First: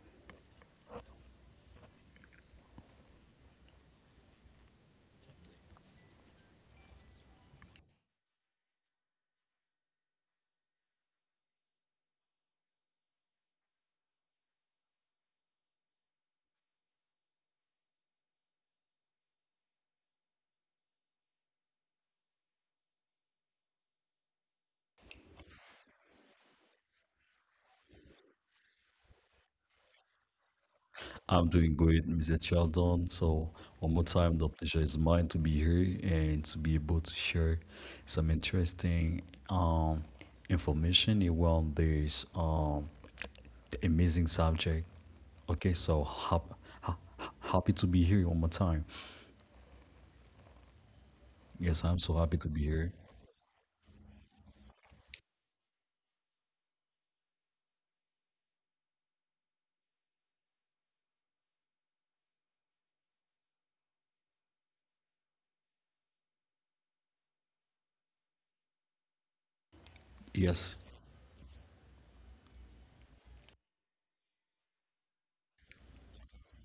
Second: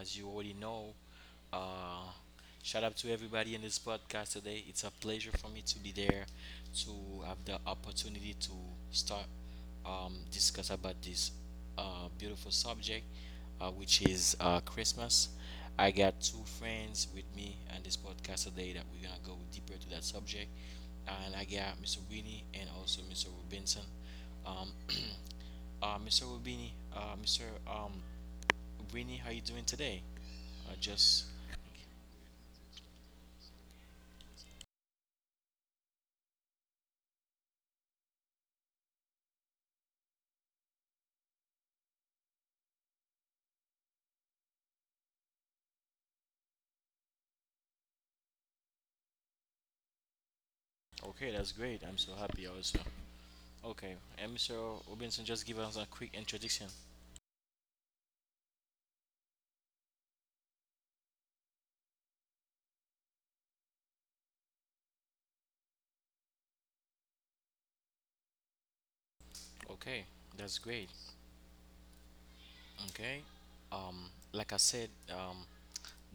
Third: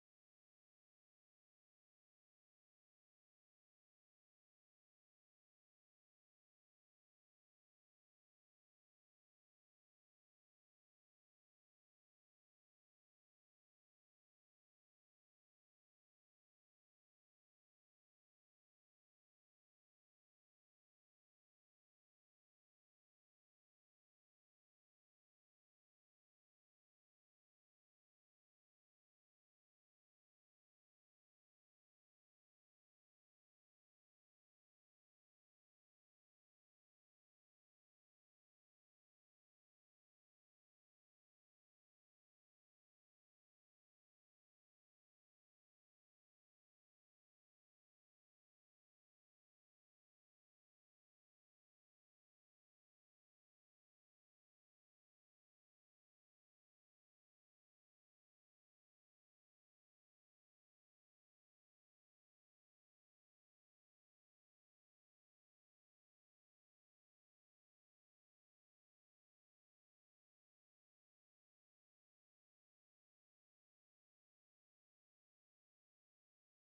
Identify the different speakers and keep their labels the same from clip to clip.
Speaker 1: As you already know, uh, shout out to everybody in this podcast today. It's a pleasure for me to be there, to have the opportunity to start discuss about this beautiful subject, which is Christmas. I got two friends with me on this podcast today that we're gonna go deeper to that subject, and I got Mr. Winnie and also Mr. Robinson. Um, Mr. Rubini, Mr. Um, Rubini, how you doing today? Uh,
Speaker 2: I'm doing
Speaker 1: just
Speaker 2: great, Mr. Sheldon. So, one more time, the pleasure is mine to be here and to be able to share some interesting information around this amazing subject. Okay, happy to be here one more time.
Speaker 1: okay.
Speaker 2: Yes, I'm
Speaker 1: That's
Speaker 2: so
Speaker 1: great.
Speaker 2: happy
Speaker 1: I'm
Speaker 2: to
Speaker 1: so
Speaker 2: be here.
Speaker 1: happy also. Okay, and Mr. Robinson, just give us a quick introduction. Okay,
Speaker 2: Yes,
Speaker 1: that's great. Okay, like I said,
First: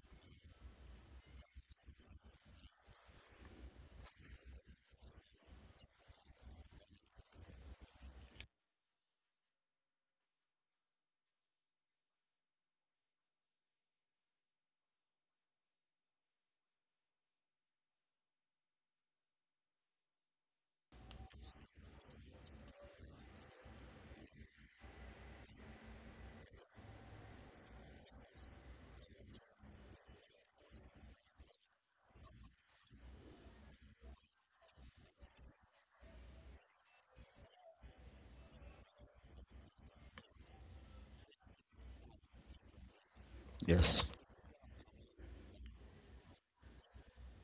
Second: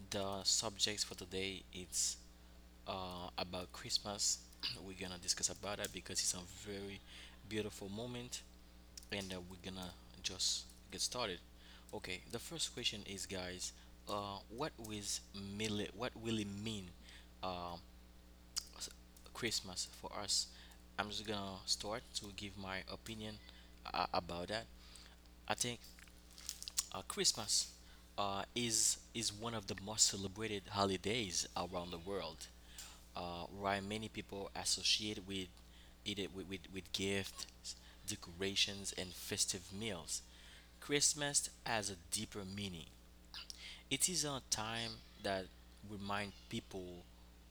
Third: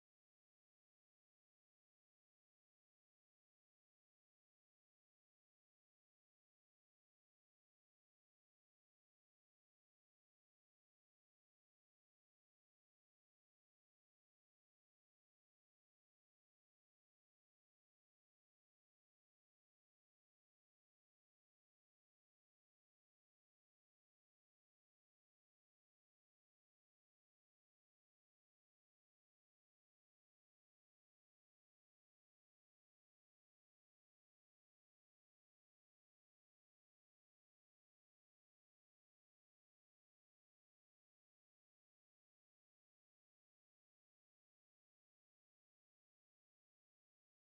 Speaker 1: the subjects for today is about Christmas. We're gonna discuss about that because it's a very beautiful moment, and we're gonna just get started. Okay, the first question is, guys, what is really what will it mean uh, s- Christmas for us? I'm just gonna start to give my opinion about that. I think Christmas is one of the most celebrated holidays around the world. Why many people associate with it with gifts, decorations, and festive meals. Christmas has a deeper meaning.
Speaker 2: yes,
Speaker 1: It is a time that remind people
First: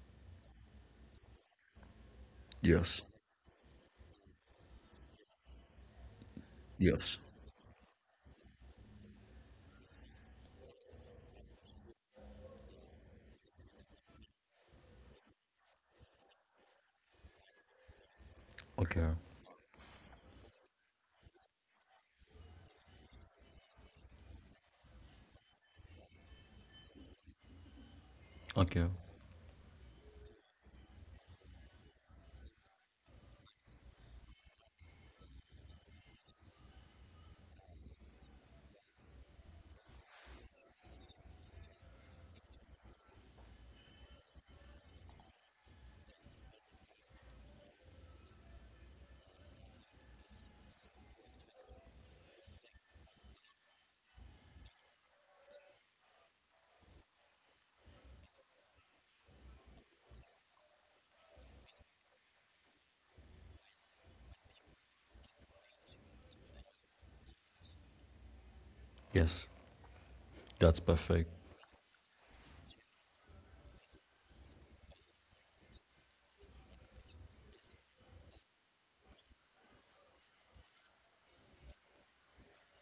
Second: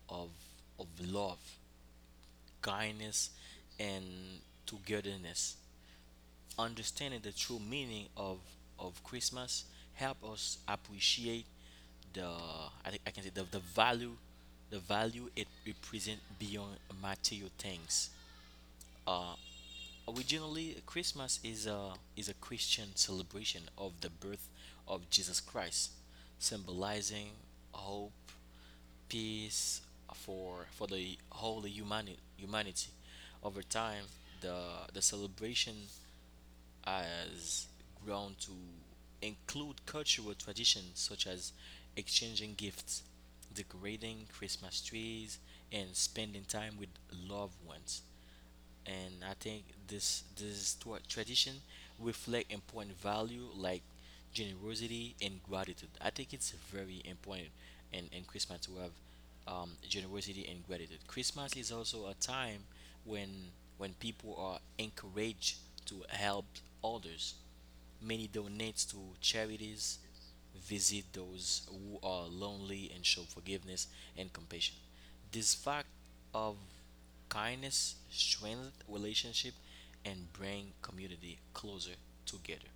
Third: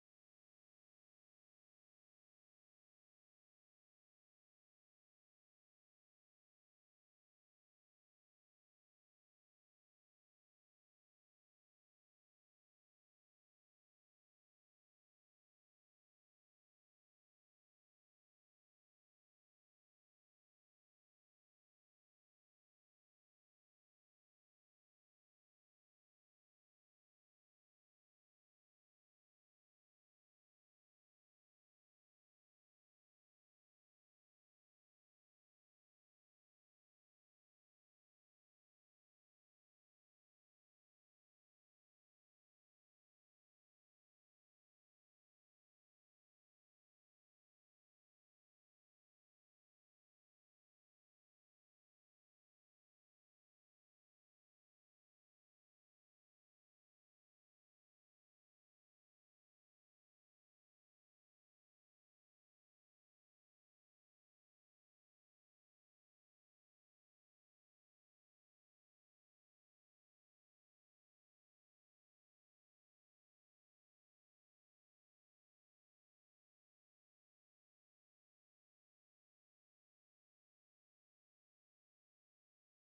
Speaker 1: of of love,
Speaker 2: yes,
Speaker 1: kindness, and togetherness
Speaker 2: yes.
Speaker 1: understanding the true meaning of Christmas help us appreciate the I think I can say the value the value it represents beyond material things.
Speaker 2: Okay,
Speaker 1: Originally, Christmas is a Christian celebration of the birth of Jesus Christ, symbolizing hope,
Speaker 2: okay.
Speaker 1: peace for the whole humanity. Over time, the the celebration has grown to include cultural traditions such as exchanging gifts, decorating Christmas trees, and spending time with loved ones, and I think this tradition reflect important value like generosity and gratitude. I think it's very important in Christmas to have generosity and gratitude. Christmas is also a time when when people are encouraged to help others. Many donates to
Speaker 2: Yes,
Speaker 1: charities,
Speaker 2: that's
Speaker 1: visit
Speaker 2: perfect.
Speaker 1: those who are lonely, and show forgiveness and compassion. This fact of kindness strengthens relationship and bring community closer together.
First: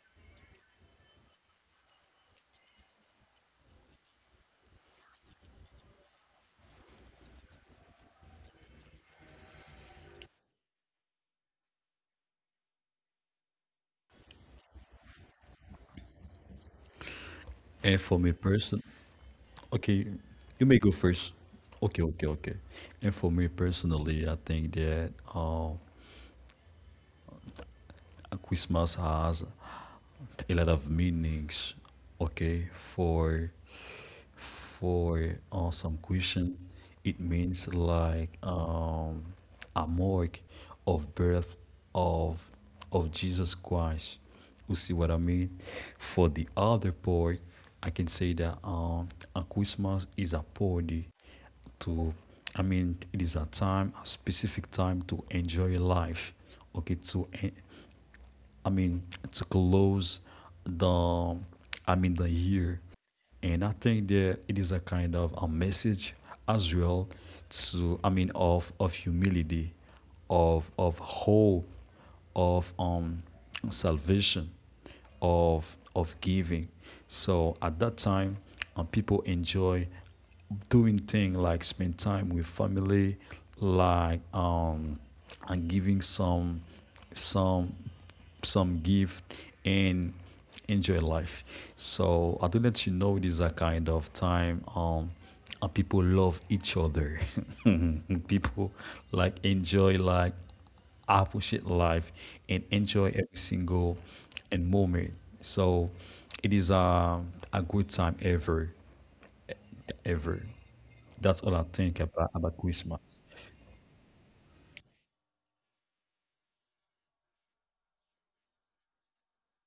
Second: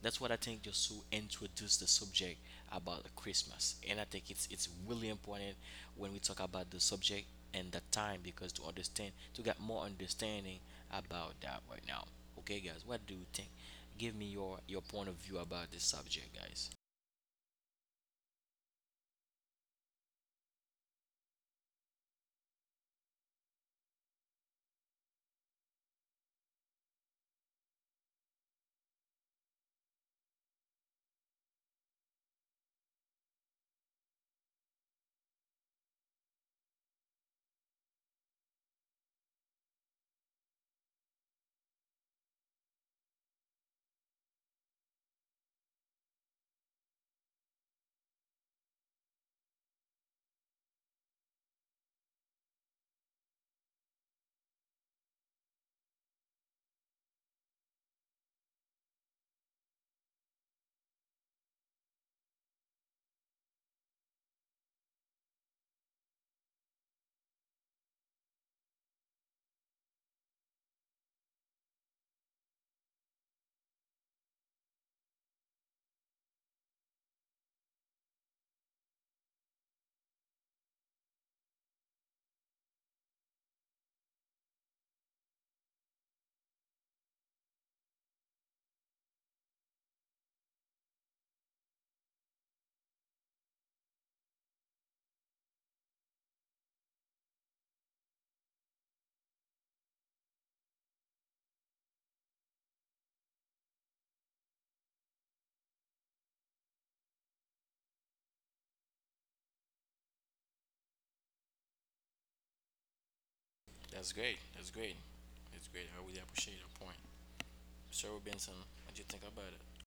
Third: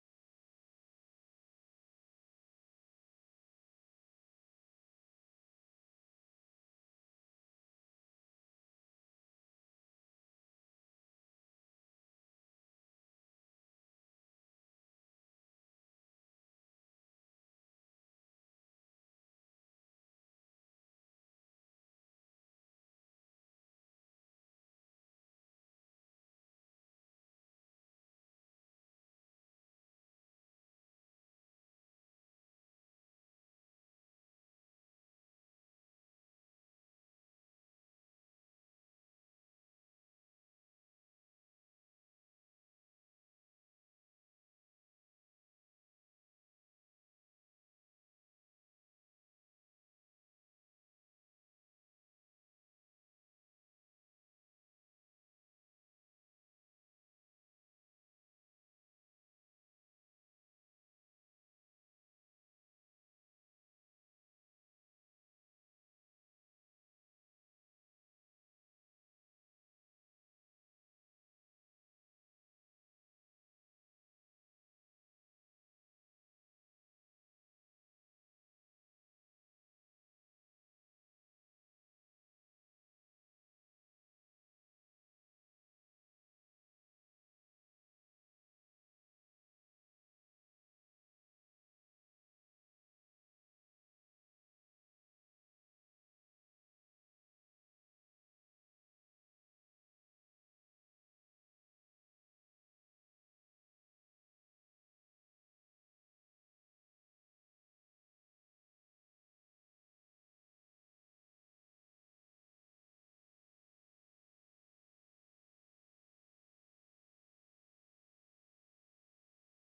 Speaker 1: That's what I think just to introduce the subject about Christmas. And I think it's really important when we talk about the subject and the time because to understand to get more understanding about that right now. Okay guys, what do you think? Give me your point of view about this subject, guys.
Speaker 2: And for me person, Okay, you may go first. Okay. And for me personally, I think that Christmas has a lot of meanings. Okay, for some Christian, it means like a mark of birth of of Jesus Christ. You see what I mean? For the other part, I can say that a Christmas is a party to I mean it is a specific time to enjoy life, okay, to I mean, to close the, I mean, the year. And I think that it is a kind of a message as well to, I mean, of humility, of hope, of salvation, of giving. So at that time, people enjoy doing things like spend time with family, like and giving some some give and enjoy life. So I do let you know it is a kind of time and people love each other. People like enjoy like appreciate life and enjoy every single and moment. So it is a good time ever. That's all I think about Christmas.
Speaker 1: That's great. That's great. That's great. I really appreciate your point. Sir Benson, what do you think about it?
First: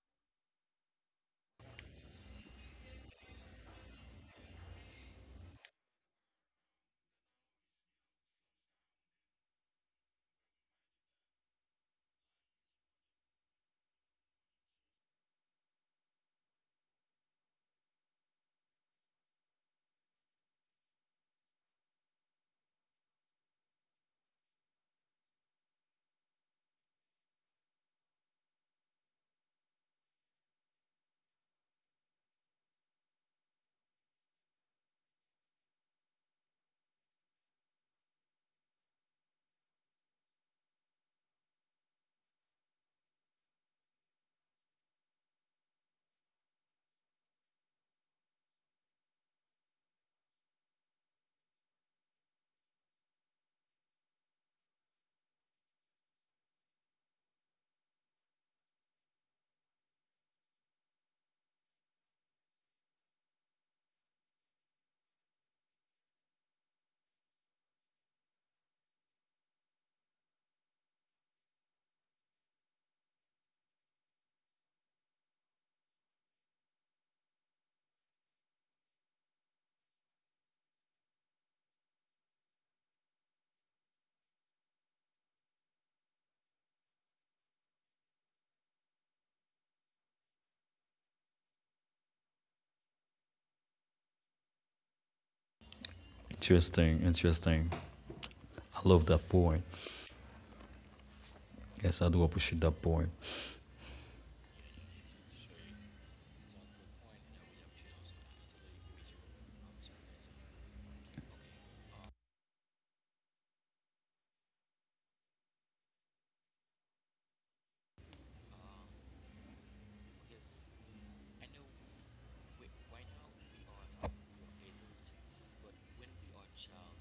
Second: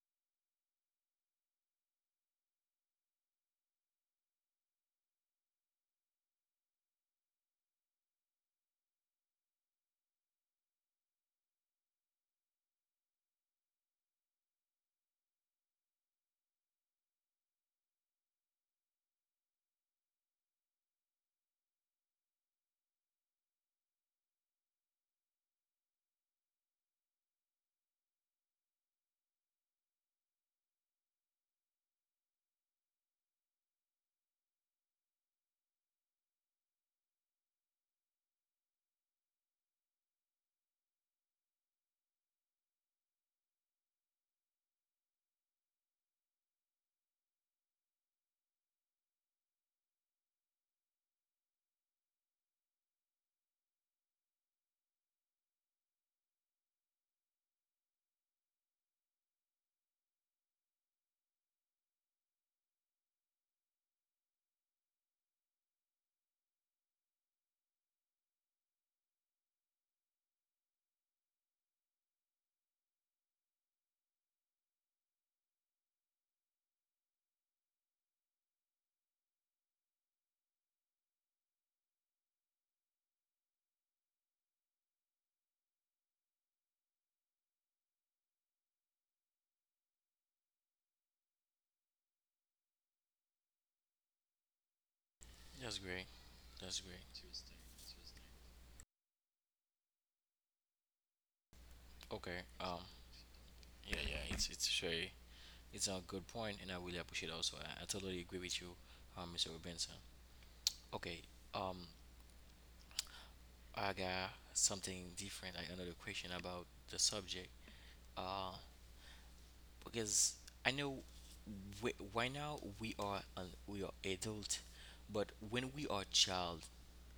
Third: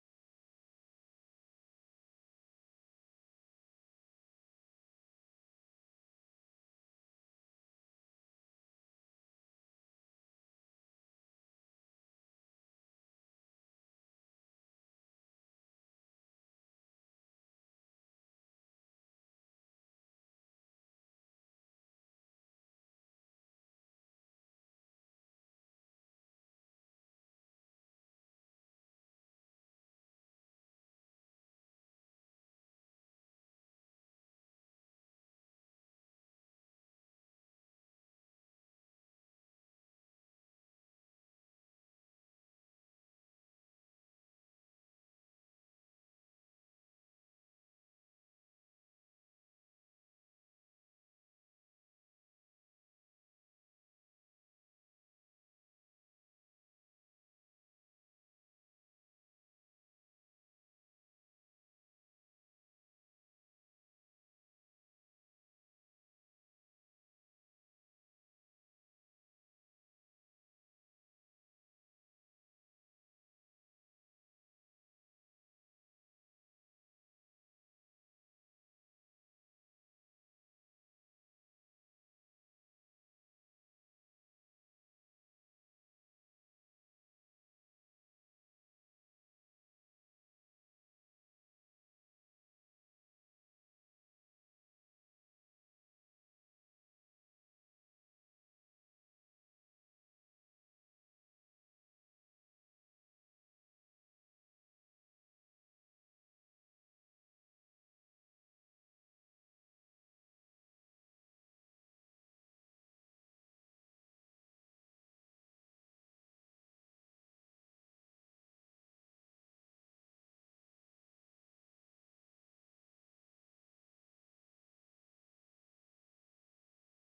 Speaker 1: That's great. That's
Speaker 2: Interesting,
Speaker 1: great.
Speaker 2: interesting. I love that point. Yes, I do
Speaker 1: Okay.
Speaker 2: appreciate that point.
Speaker 1: Yeah. Yeah. It's a good point, and I really appreciate. Also, I totally agree with you, Mr. Robinson. Okay. Um. I got something different. I another question about the subject. Uh. Because I know we are adult, but when we are child,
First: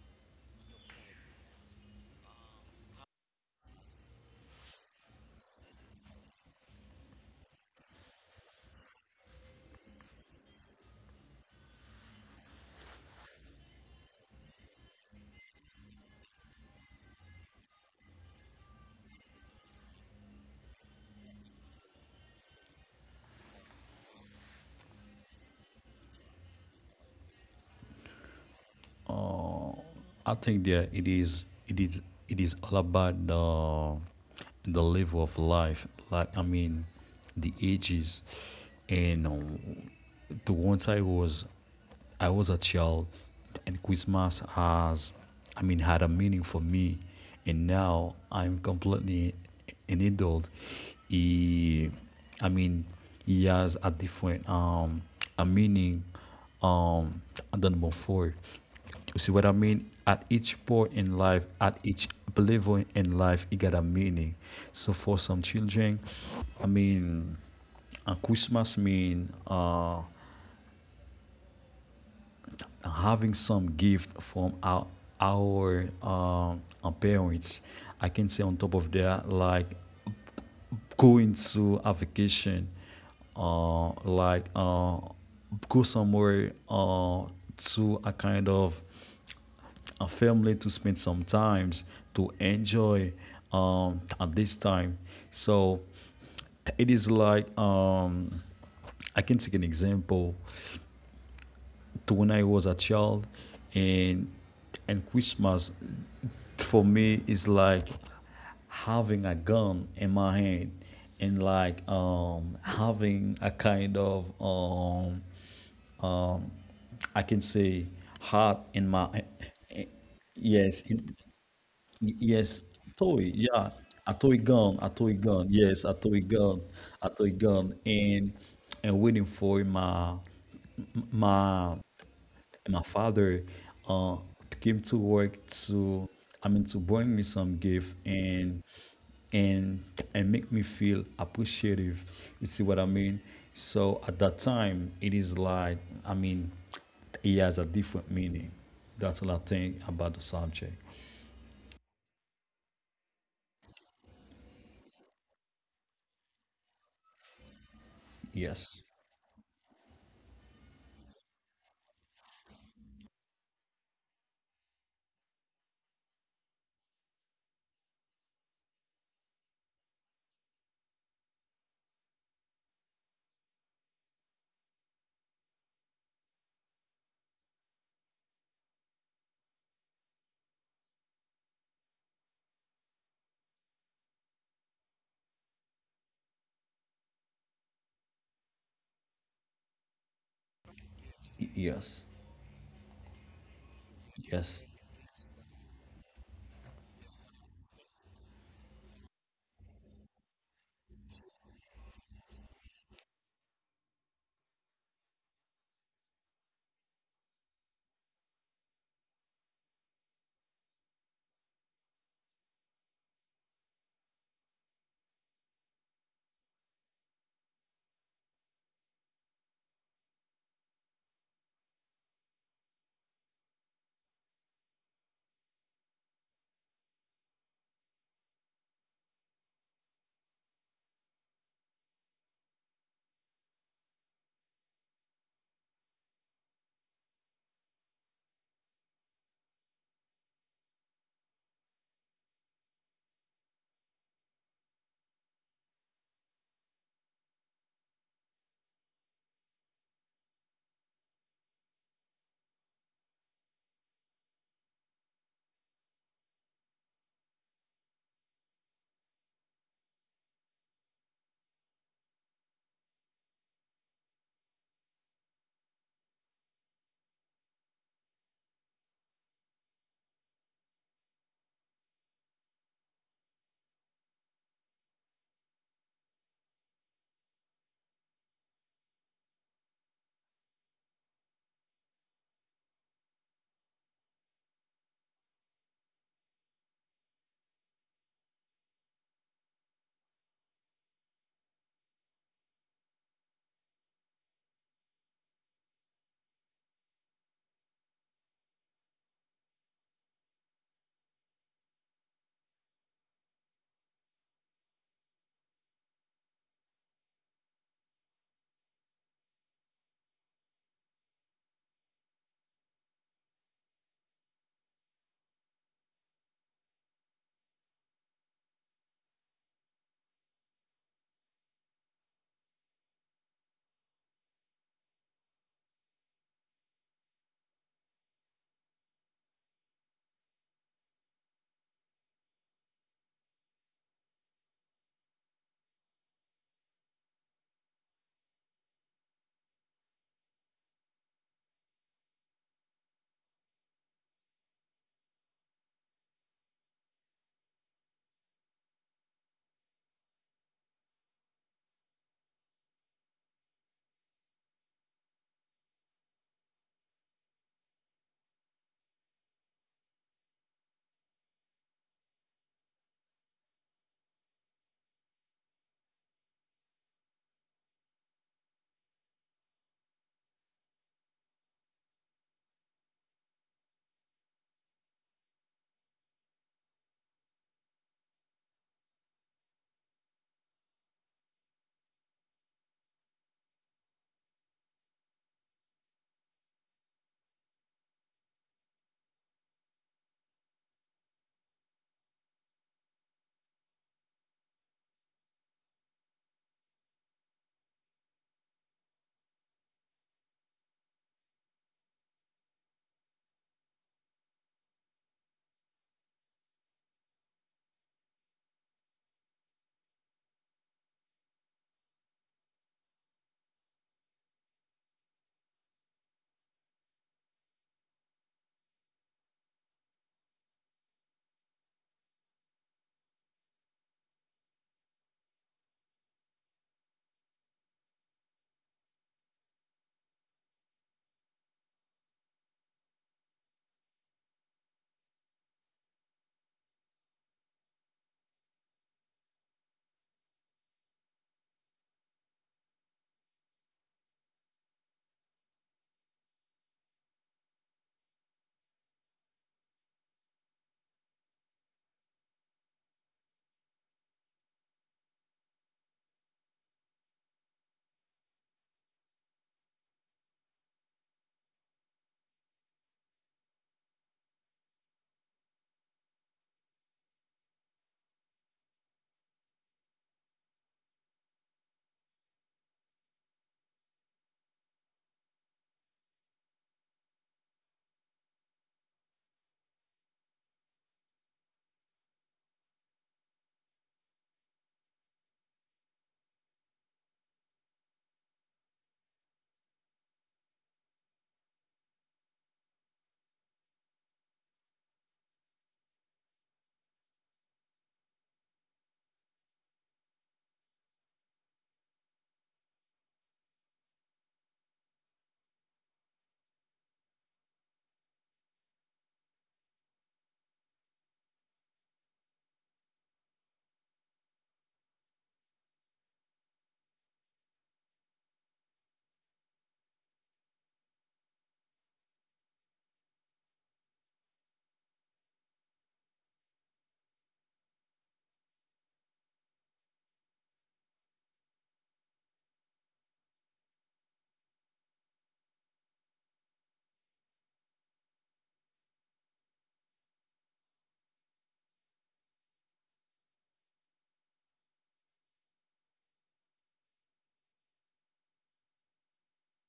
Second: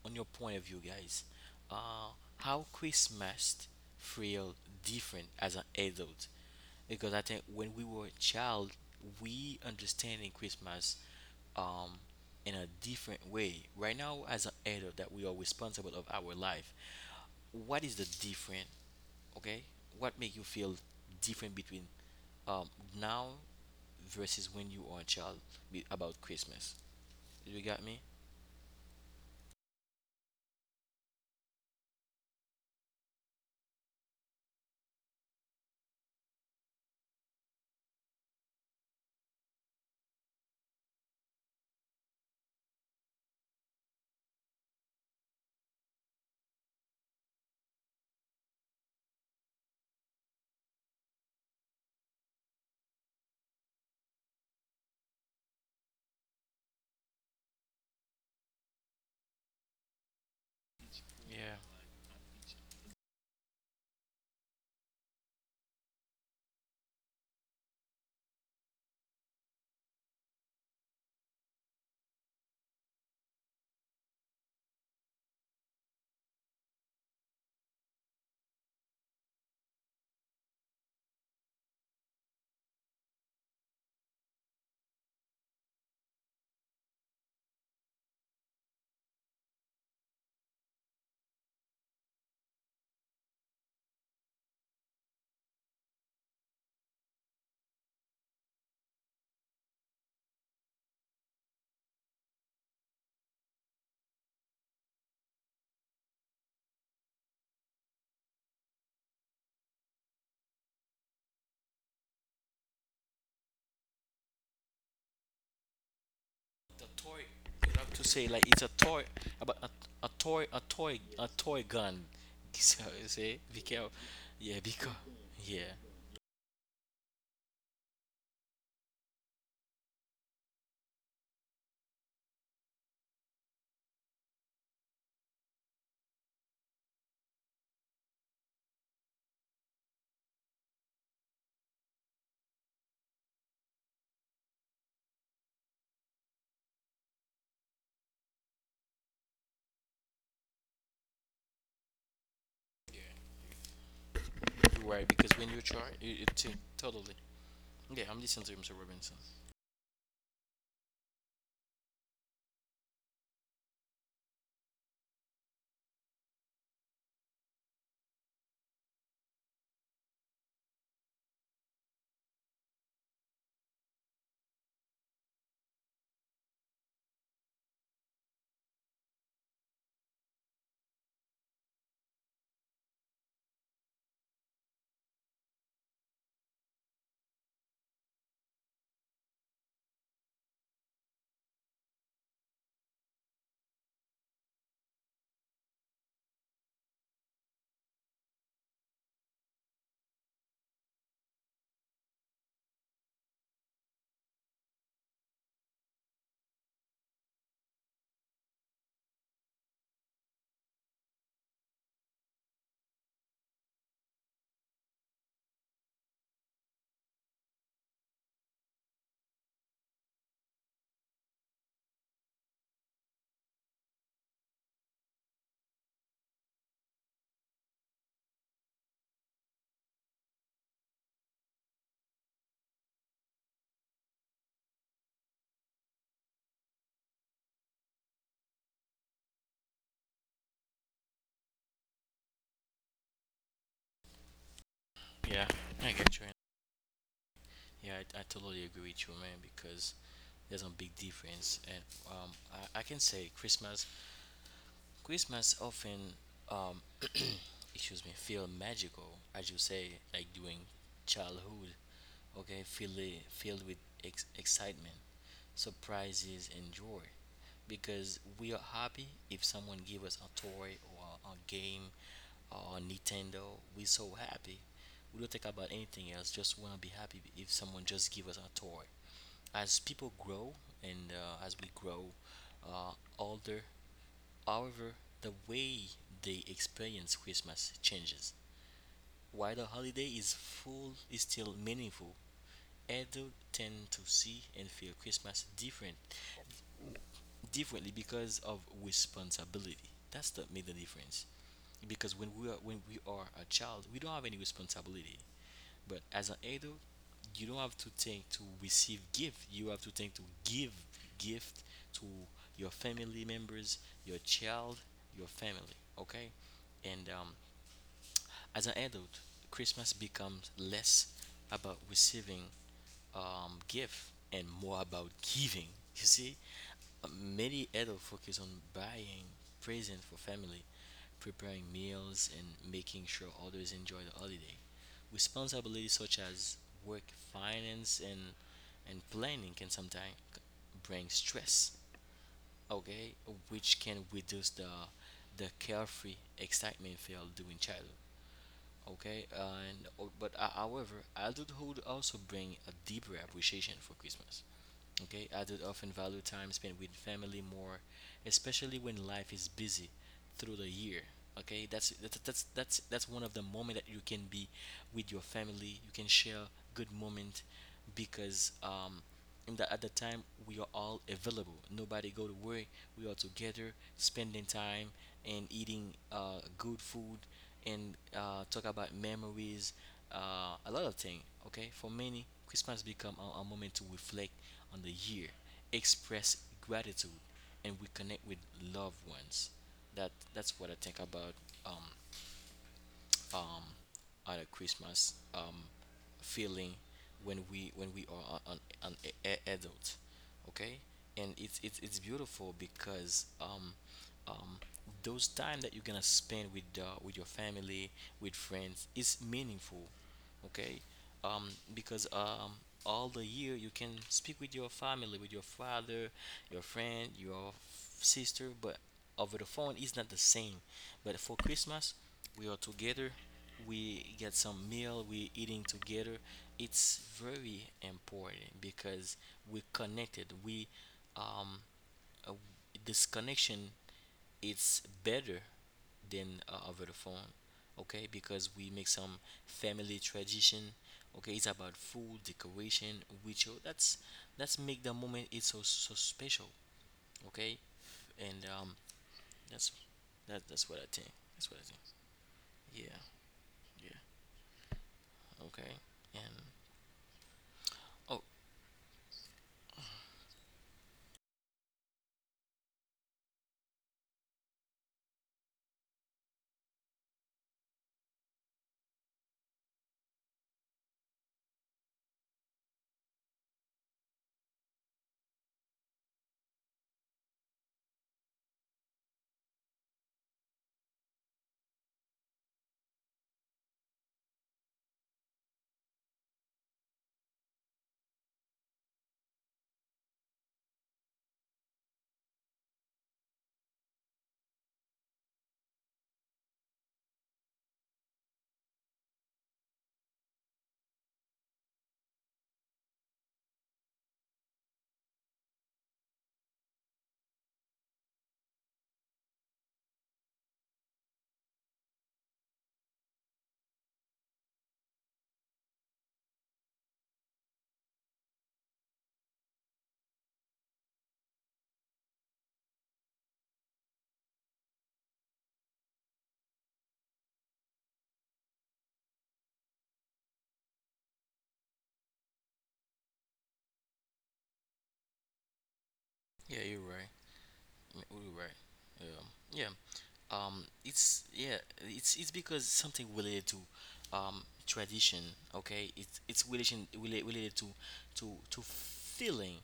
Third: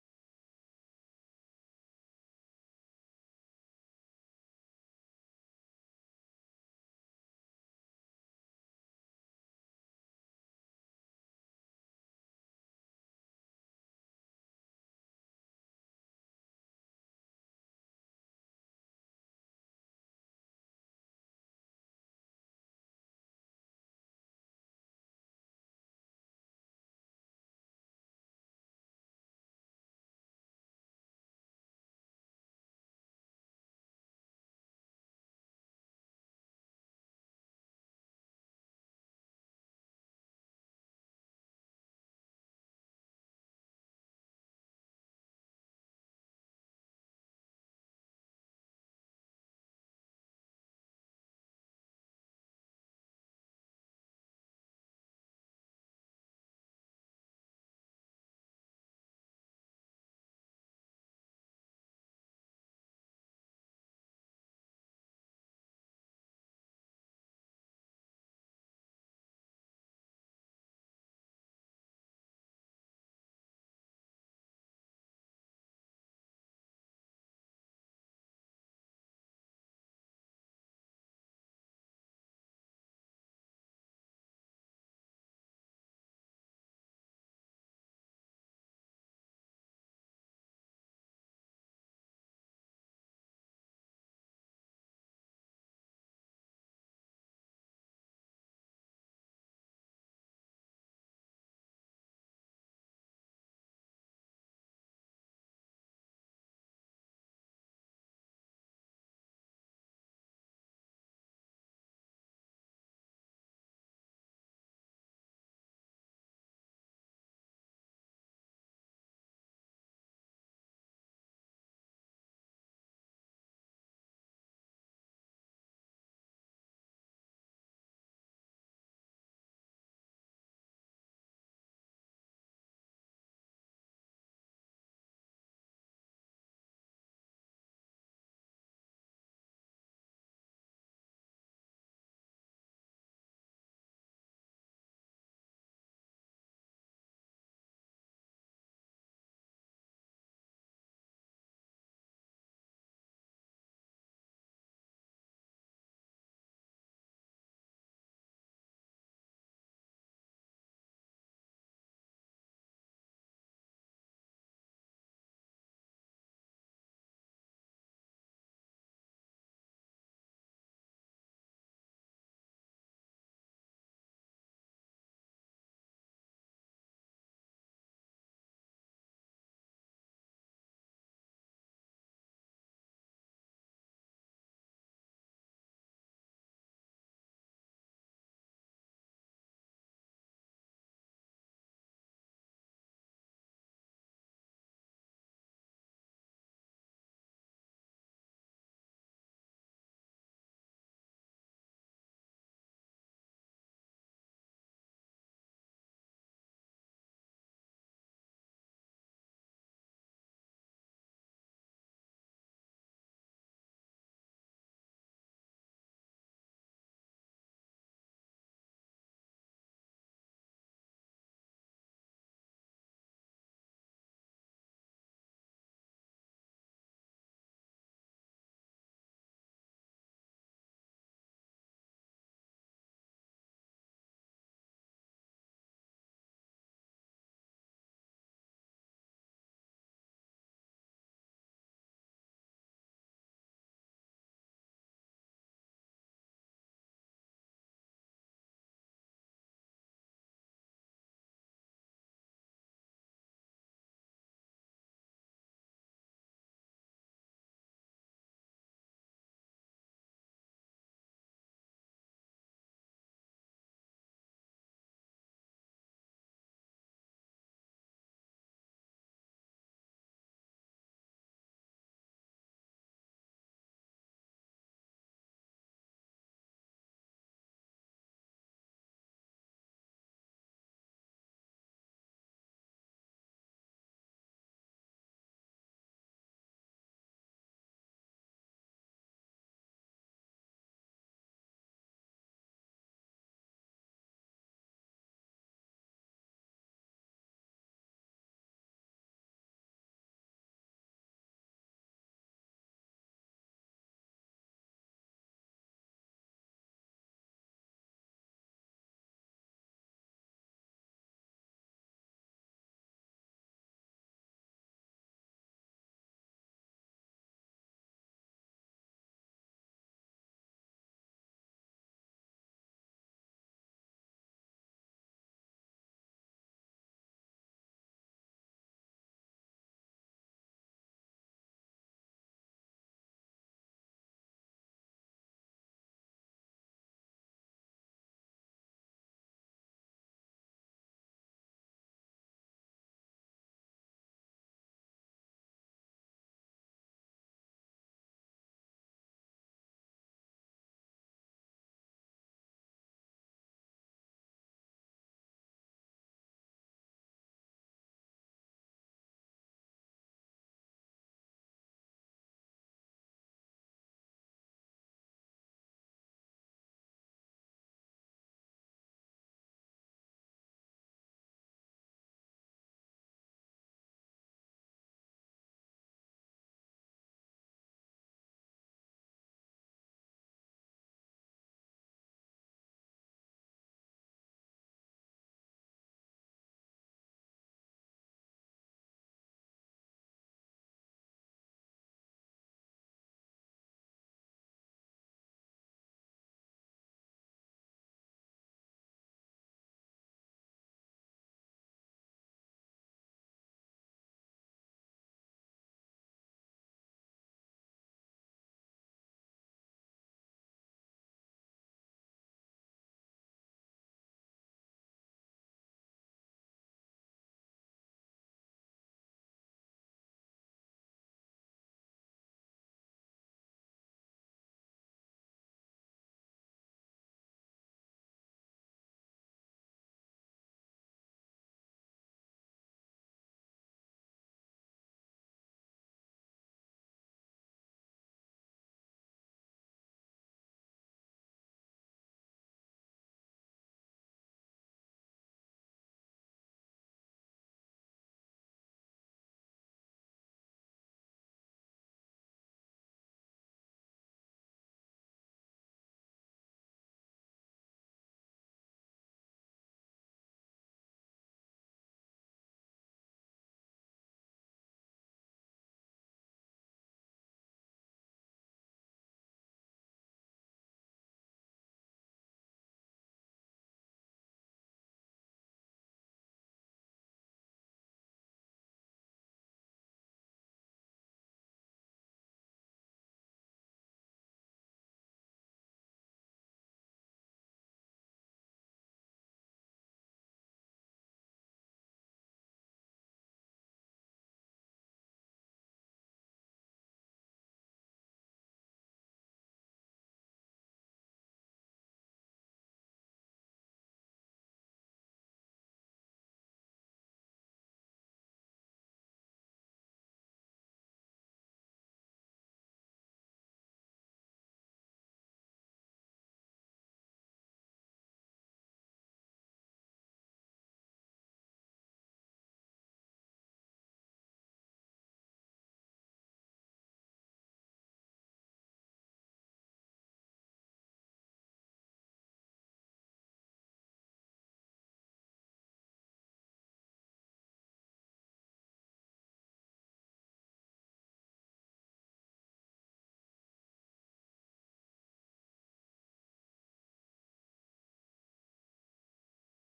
Speaker 1: on your point of view, guys, uh, how Christmas feel different as an adult? Because I think when we were a child, we understanding Christmas um, in a different way. Right now, as an adult, that we are responsible of our life, what is the different, okay, what make you feel different between um now versus when you are a child, about Christmas, you got me?
Speaker 2: Uh, I think that it is all about the level of life. Like I mean, the ages, and the once I was a child, and Christmas has I mean had a meaning for me, and now I'm completely an adult. He, I mean, he has a different a meaning, um than before. You see what I mean? At each point in life, at each
Speaker 1: Yeah,
Speaker 2: level in life, it got a meaning. So for some children, I mean, Christmas mean having some gift from our parents. I can say on top of that, like going to a vacation, uh, like uh, go somewhere to a kind of a family to spend some times to enjoy, at this time. So it is like I can take an example to when I was a child, and and Christmas for me is like having a gun in my hand and like having a kind of I
Speaker 1: the
Speaker 2: can
Speaker 1: toy.
Speaker 2: say
Speaker 1: You have to
Speaker 2: heart
Speaker 1: say
Speaker 2: in
Speaker 1: like it's
Speaker 2: my
Speaker 1: a toy.
Speaker 2: eh,
Speaker 1: about a, a
Speaker 2: yes
Speaker 1: toy,
Speaker 2: in,
Speaker 1: a toy, a toy gun.
Speaker 2: Yes,
Speaker 1: So
Speaker 2: toy.
Speaker 1: you
Speaker 2: Yeah,
Speaker 1: say be
Speaker 2: a
Speaker 1: careful.
Speaker 2: toy gun,
Speaker 1: Yeah, because
Speaker 2: Yes,
Speaker 1: yeah.
Speaker 2: a toy gun, and waiting for my m- my my father uh came to work to, I mean, to bring me some gift, and and make me feel appreciative. You see what I mean? So at that time, it is like, I mean, it has a different meaning. That's what I think about the subject.
Speaker 1: Yeah, you're right, because when you try it, it totally, yeah, I'm listening to Mr.
Speaker 2: Yes.
Speaker 1: Robinson.
Speaker 2: Yes. Yes.
Speaker 1: Yeah, I get you. Yeah, I totally agree with you, man, because there's a big difference. And um, I can say Christmas often, um, excuse me, feel magical, as you say, like during childhood. Okay, filled with excitement, surprises, and joy, because we are happy if someone give us a toy or a game or a Nintendo. We so happy. We don't think about anything else. Just wanna be happy if someone just give us a toy. As people grow and as we grow uh, older, however, the way they experience Christmas changes. While the holiday is full is still meaningful, adults tend to see and feel Christmas differently because of responsibility. That's the made the difference. Because when we are a child, we don't have any responsibility. But as an adult, you don't have to think to receive gift. You have to think to give gift to your family members, your child, your family. Okay, and as an adult, Christmas becomes less about receiving gift and more about giving. You see, many adults focus on buying present for family, preparing meals, and making sure others enjoy the holiday. Responsibilities such as work, finance, and planning can sometimes bring stress. Okay, which can reduce the carefree excitement feel during childhood. Okay, and oh, but however, adulthood also bring a deeper appreciation for Christmas. Okay, adults often value time spent with family more, especially when life is busy through the year. Okay, that's one of the moment that you can be with your family. You can share good moment because in the, at the time we are all available. Nobody go to work. We are together, spending time and eating good food and talk about memories, a lot of things. Okay, for many, Christmas become a moment to reflect on the year, express gratitude, and we connect with loved ones. That's what I think about um um at a Christmas feeling when we are adult, okay? And it's beautiful because um, those time that you're gonna spend with your family with friends is meaningful, okay, because all the year you can speak with your family, with your father, your friend, your sister, but over the phone is not the same. But for Christmas we are together, we get some meal, we eating together. It's very important because we connected, we um, uh, this connection it's better than over the phone. Okay, because we make some family tradition. Okay, it's about food, decoration, ritual. That's make the moment it's so so special. Okay, and that's that's what I think. That's what I think. Yeah. Yeah. Okay. And oh, yeah, you're right. Mm, you're right. Yeah, yeah. It's Yeah, it's because something related to tradition. Okay, it's related to to feeling.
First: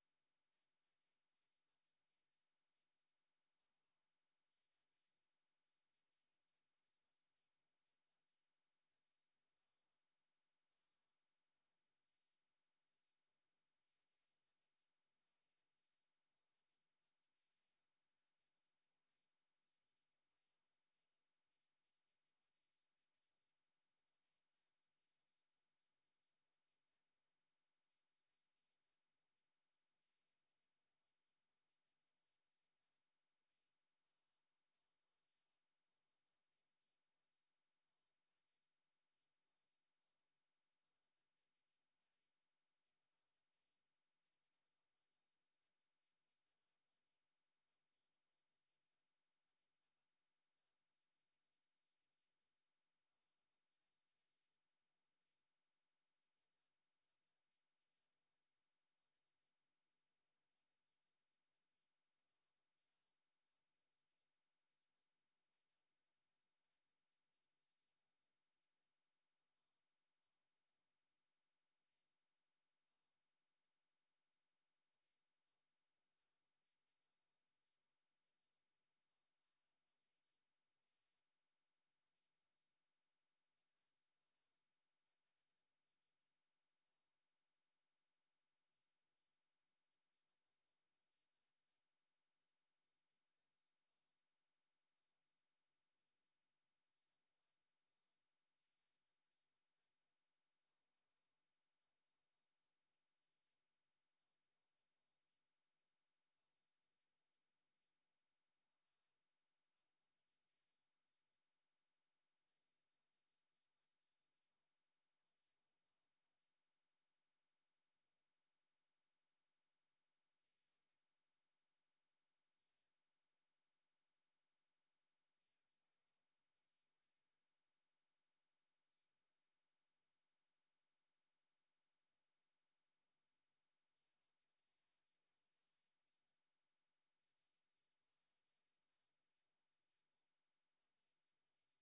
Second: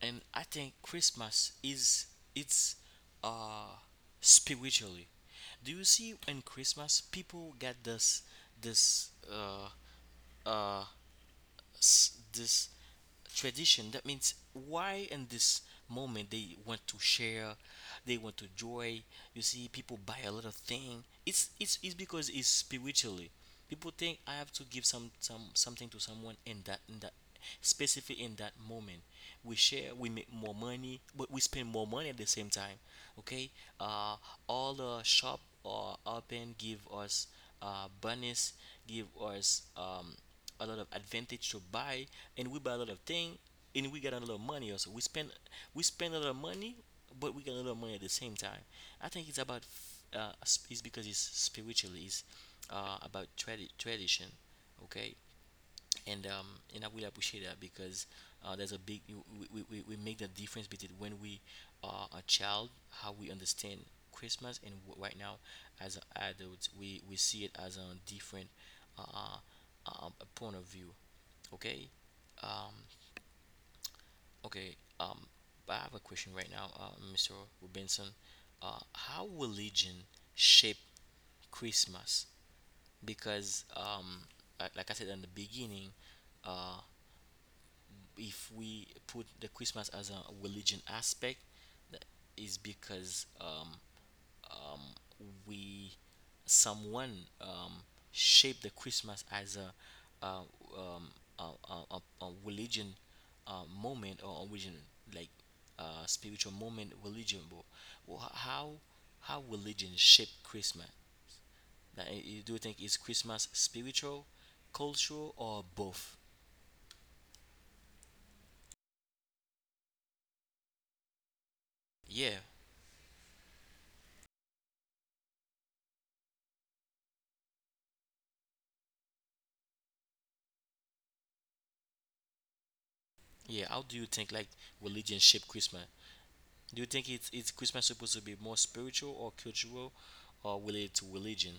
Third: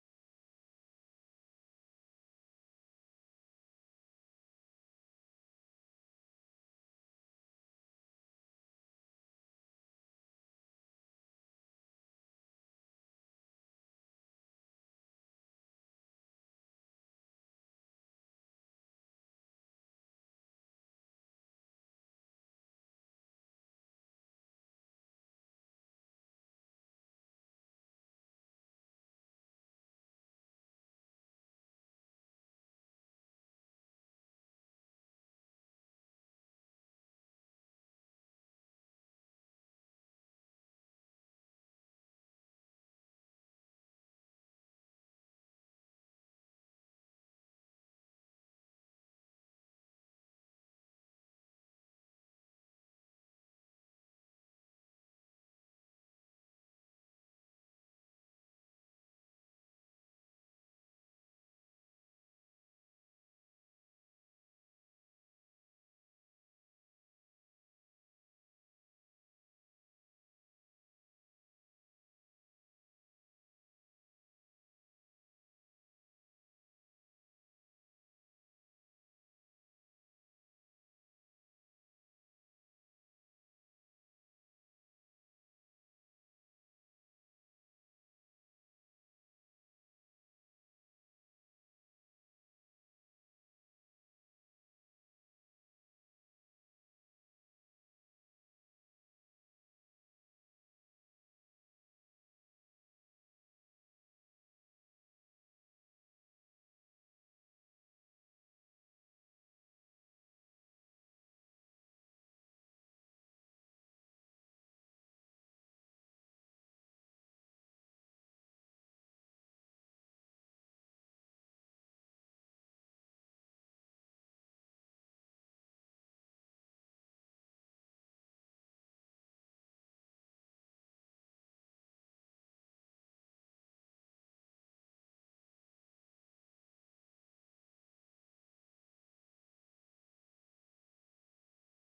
Speaker 1: And I think Christmas is, it's, uh spiritually, do you see? In Christmas people get this this uh uh this tradition. That means why in this moment they want to share, they want to joy. You see, people buy a lot of thing. It's because it's spiritually, people think I have to give something to someone in that specifically in that moment. We share, we make more money, but we spend more money at the same time. Okay, uh all the shop or open give us bonus, give us a lot of advantage to buy, and we buy a lot of thing, and we get a lot of money also, we spend, we spend a lot of money, but we get a lot of money at the same time. I think it's about it's because it's spiritually, it's about tradition. Okay. And I will appreciate that because there's a big we make the difference between when we are a child, how we understand Christmas, and right now as an adult we see it as a different uh, uh, point of view. Okay. um okay um but I have a question right now, Mr. Robinson. How religion shape Christmas? Because like I said in the beginning, uh if we put the Christmas as a religion aspect, that is because we someone um, shaped the Christmas as a uh, um, a, a religion moment or religion, like spiritual moment religion. But wh- how how religion shaped Christmas? That, eh, you do think is Christmas spiritual, cultural, or both? Yeah. Yeah, how do you think like religion shape Christmas? Do you think it's Christmas supposed to be more spiritual or cultural or related to religion?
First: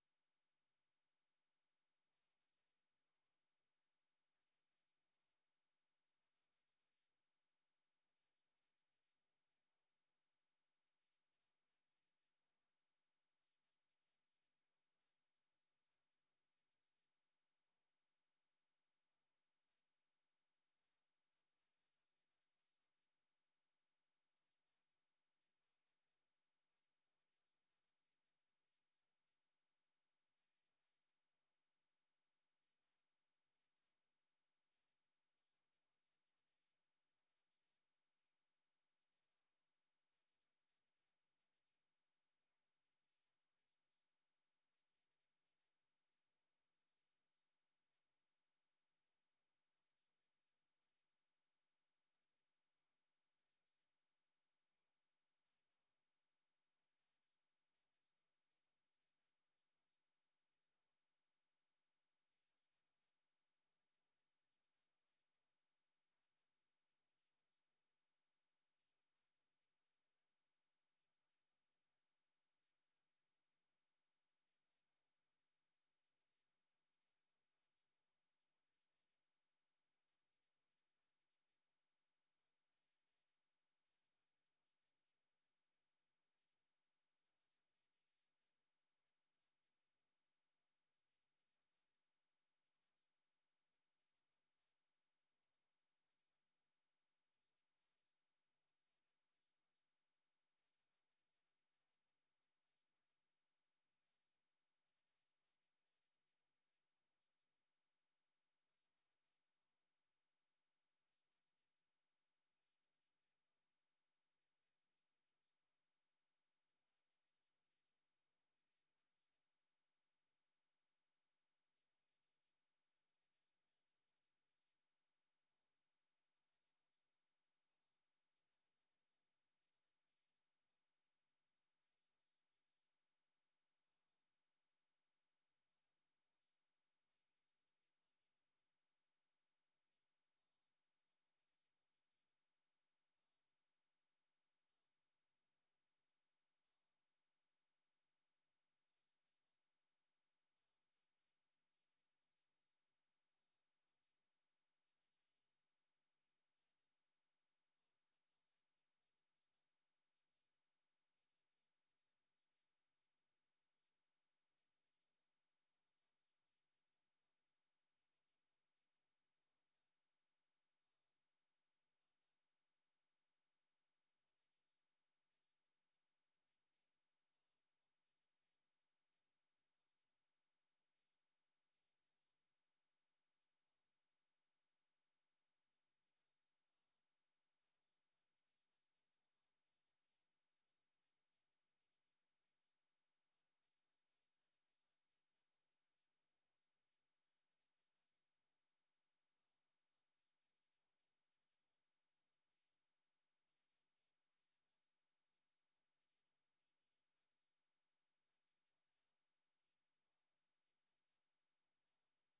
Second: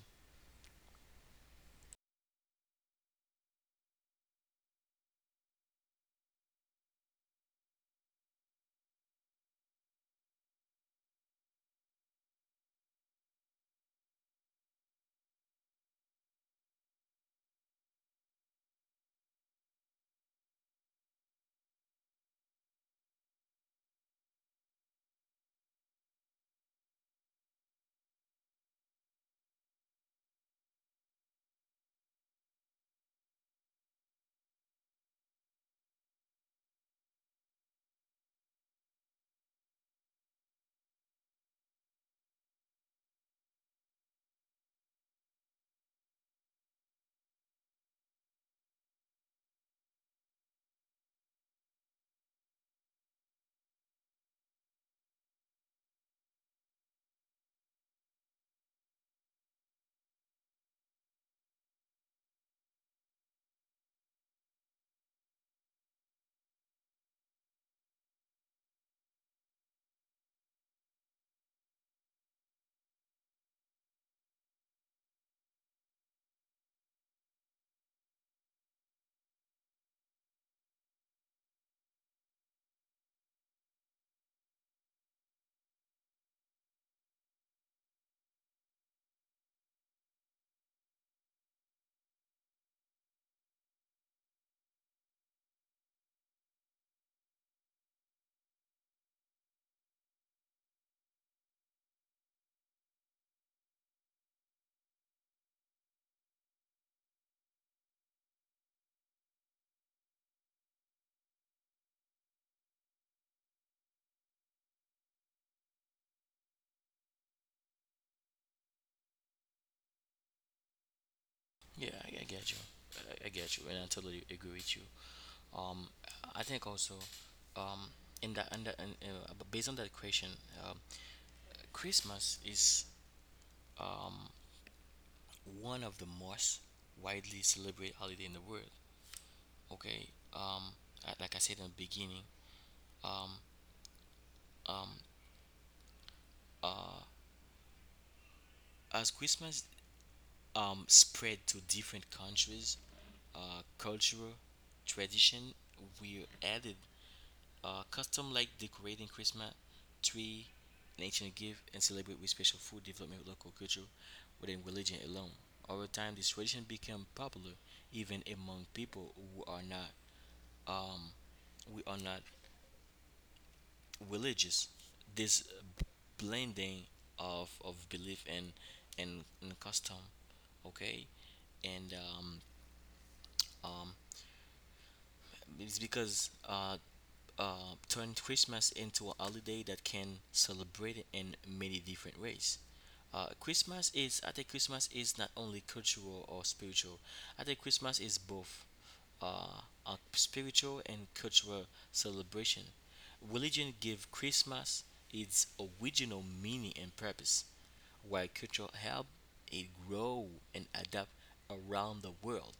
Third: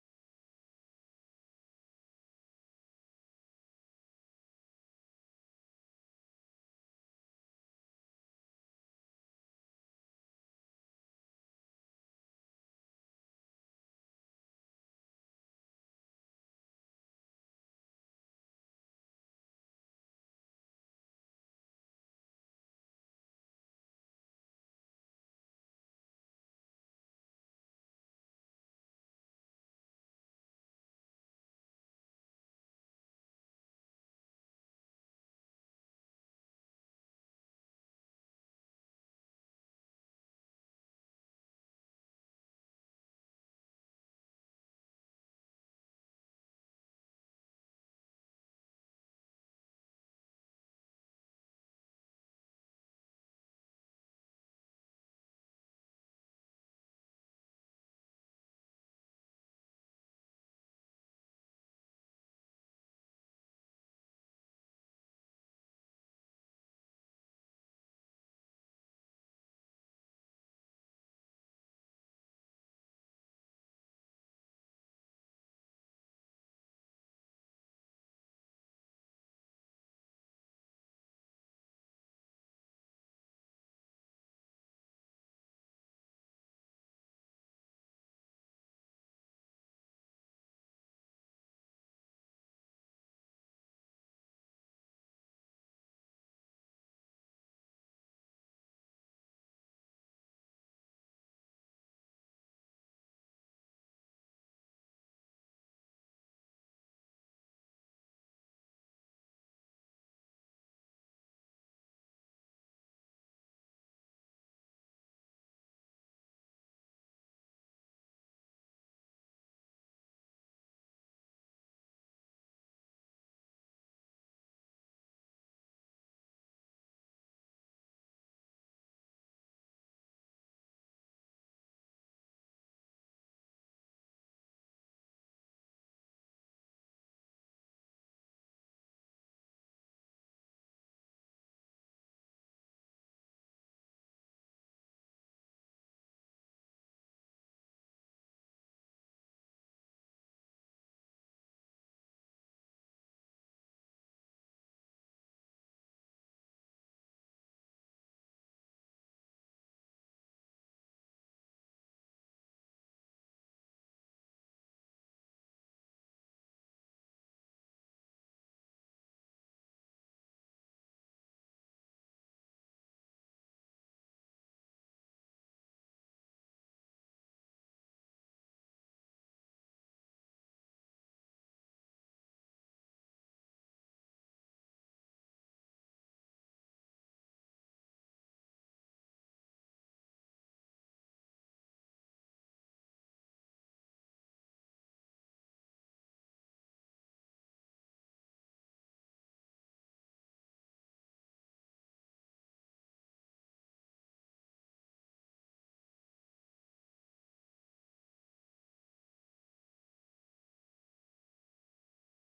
Speaker 1: Yeah, I get you. I get you, and I totally agree with you. Um, I think also, um, in that and in, based on that question, um, Christmas is um one of the most widely celebrated holiday in the world. Okay, I- like I said in the beginning, um, as Christmas spread to different countries, cultural tradition. We added custom like decorating Christmas tree, nature gift, and celebrate with special food development with local culture within religion alone. Over time, this tradition became popular even among people who are not um, we are not religious. This b- blending of belief and custom, okay, and um, it's because turn Christmas into a holiday that can celebrate it in many different ways. Christmas is, I think, Christmas is not only cultural or spiritual. I think Christmas is both a spiritual and cultural celebration. Religion give Christmas its original meaning and purpose, while culture help it grow and adapt around the world.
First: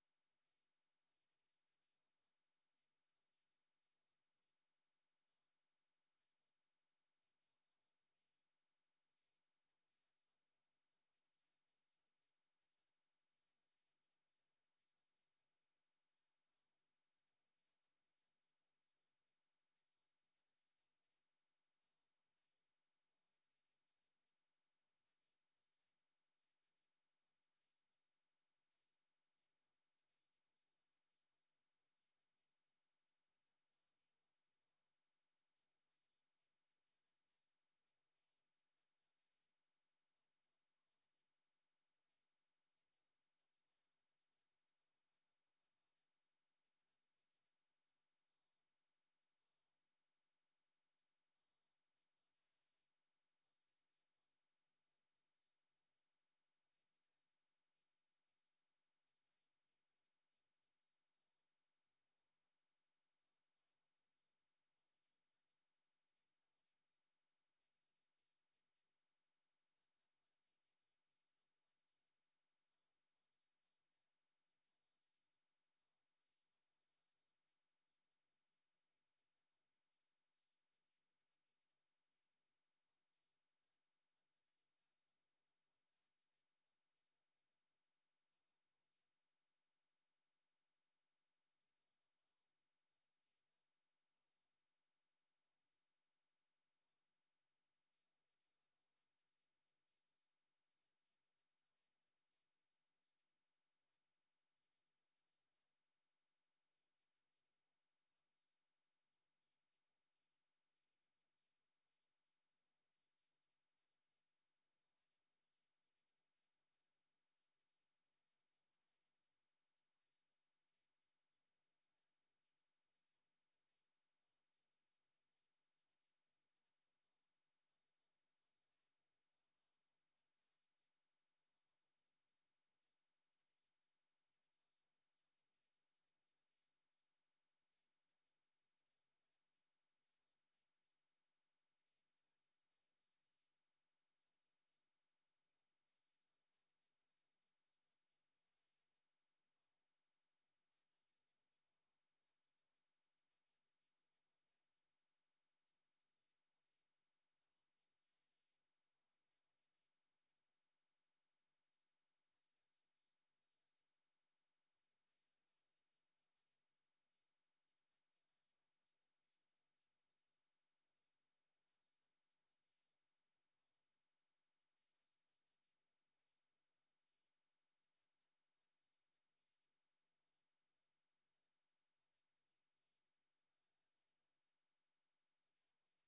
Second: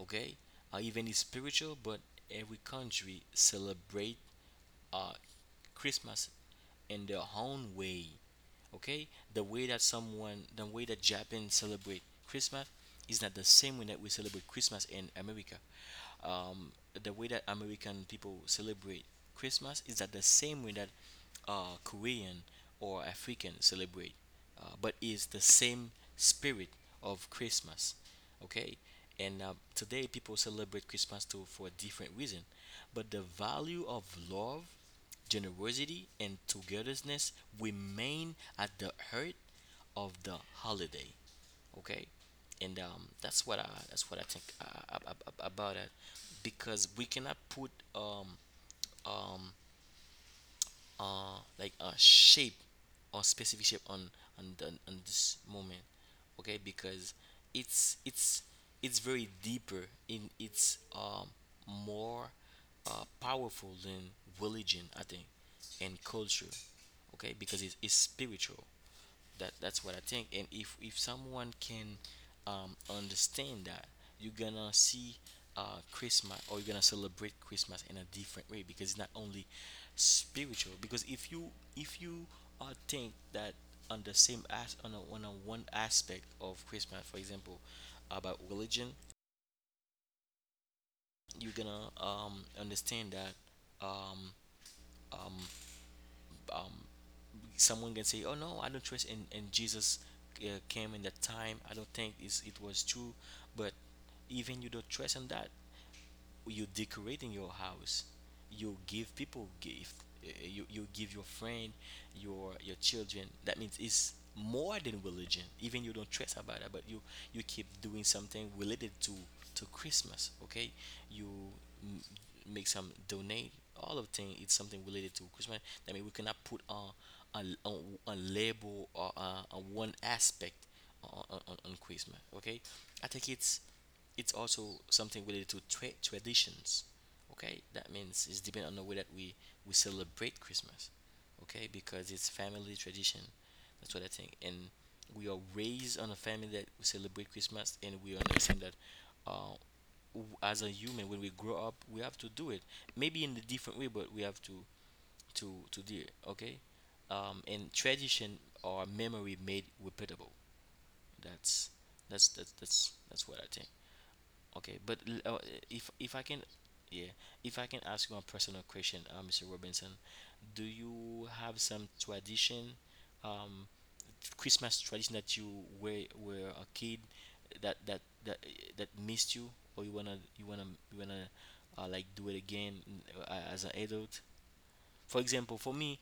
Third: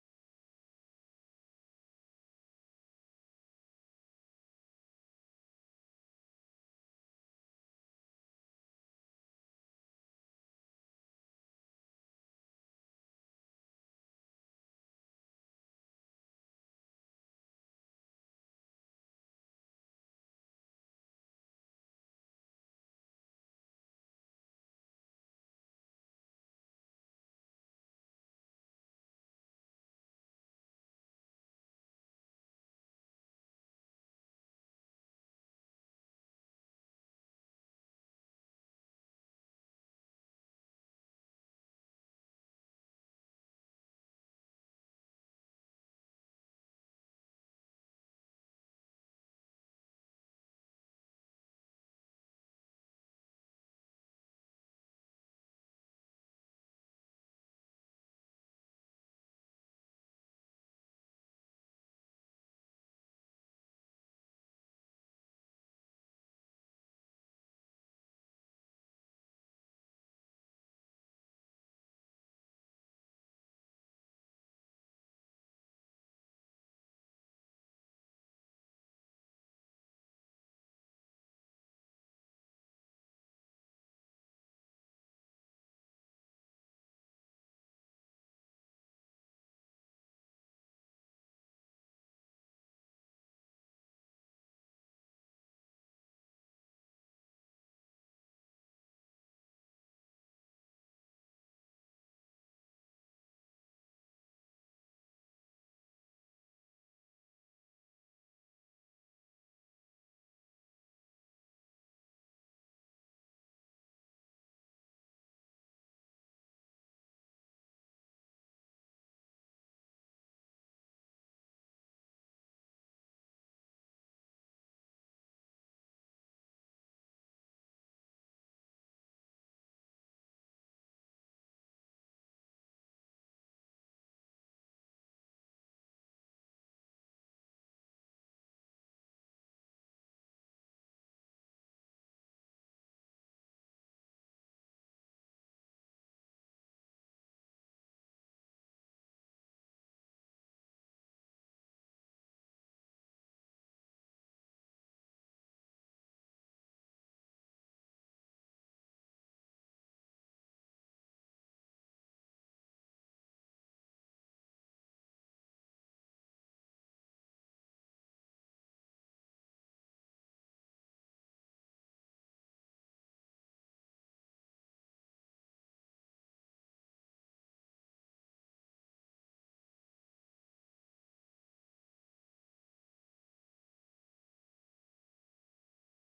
Speaker 1: Okay, even it's spiritual, but every country celebrate uh, Christmas in their own way. Okay, the way that someone, the way that Japan celebrate Christmas is not the same way that we celebrate Christmas in America. Um, the way that American people celebrate Christmas is not the same way that Korean or African celebrate, but is the same spirit of Christmas. Okay, and today people celebrate Christmas too for a different reason, but the value of love generosity, and togetherness remain at the heart of the holiday. Okay, and that's what I think about it, because we cannot put um, like a shape or specific shape on on this moment, okay, because it's it's very deeper in it's more powerful than religion, I think, and culture. Okay, because it's spiritual. That's what I think. And if someone can understand that, you're gonna see Christmas or you're gonna celebrate Christmas in a different way because it's not only spiritual. Because if you think that on the same as on on a one aspect of Christmas, for example, about religion, you're gonna understand that um, um, um, someone can say, "Oh no, I don't trust in and Jesus came in that time. I don't think it was true." But even you don't trust in that, you decorating your house, you give people gift, you give your friend, your children. That means it's more than religion. Even you don't stress about it, but you keep doing something related to Christmas. Okay, you m- make some donate, all of thing it's something related to Christmas. I mean, we cannot put on a, a, a label or a on one aspect on Christmas. Okay, I think it's also something related to traditions, okay, that means it's depending on the way that we celebrate Christmas. Okay, because it's family tradition, that's what I think. And we are raised on a family that we celebrate Christmas and we understand that uh as a human, when we grow up, we have to do it, maybe in a different way, but we have to to do it. Okay, and tradition or memory made repeatable. That's that's that's that's that's what I think. Okay, but if I can, yeah, if I can ask you a personal question, Mr. Robinson, do you have some tradition, um, Christmas tradition that you were a kid that that that that missed you, or you wanna like do it again, mm, as an adult? For example, for me,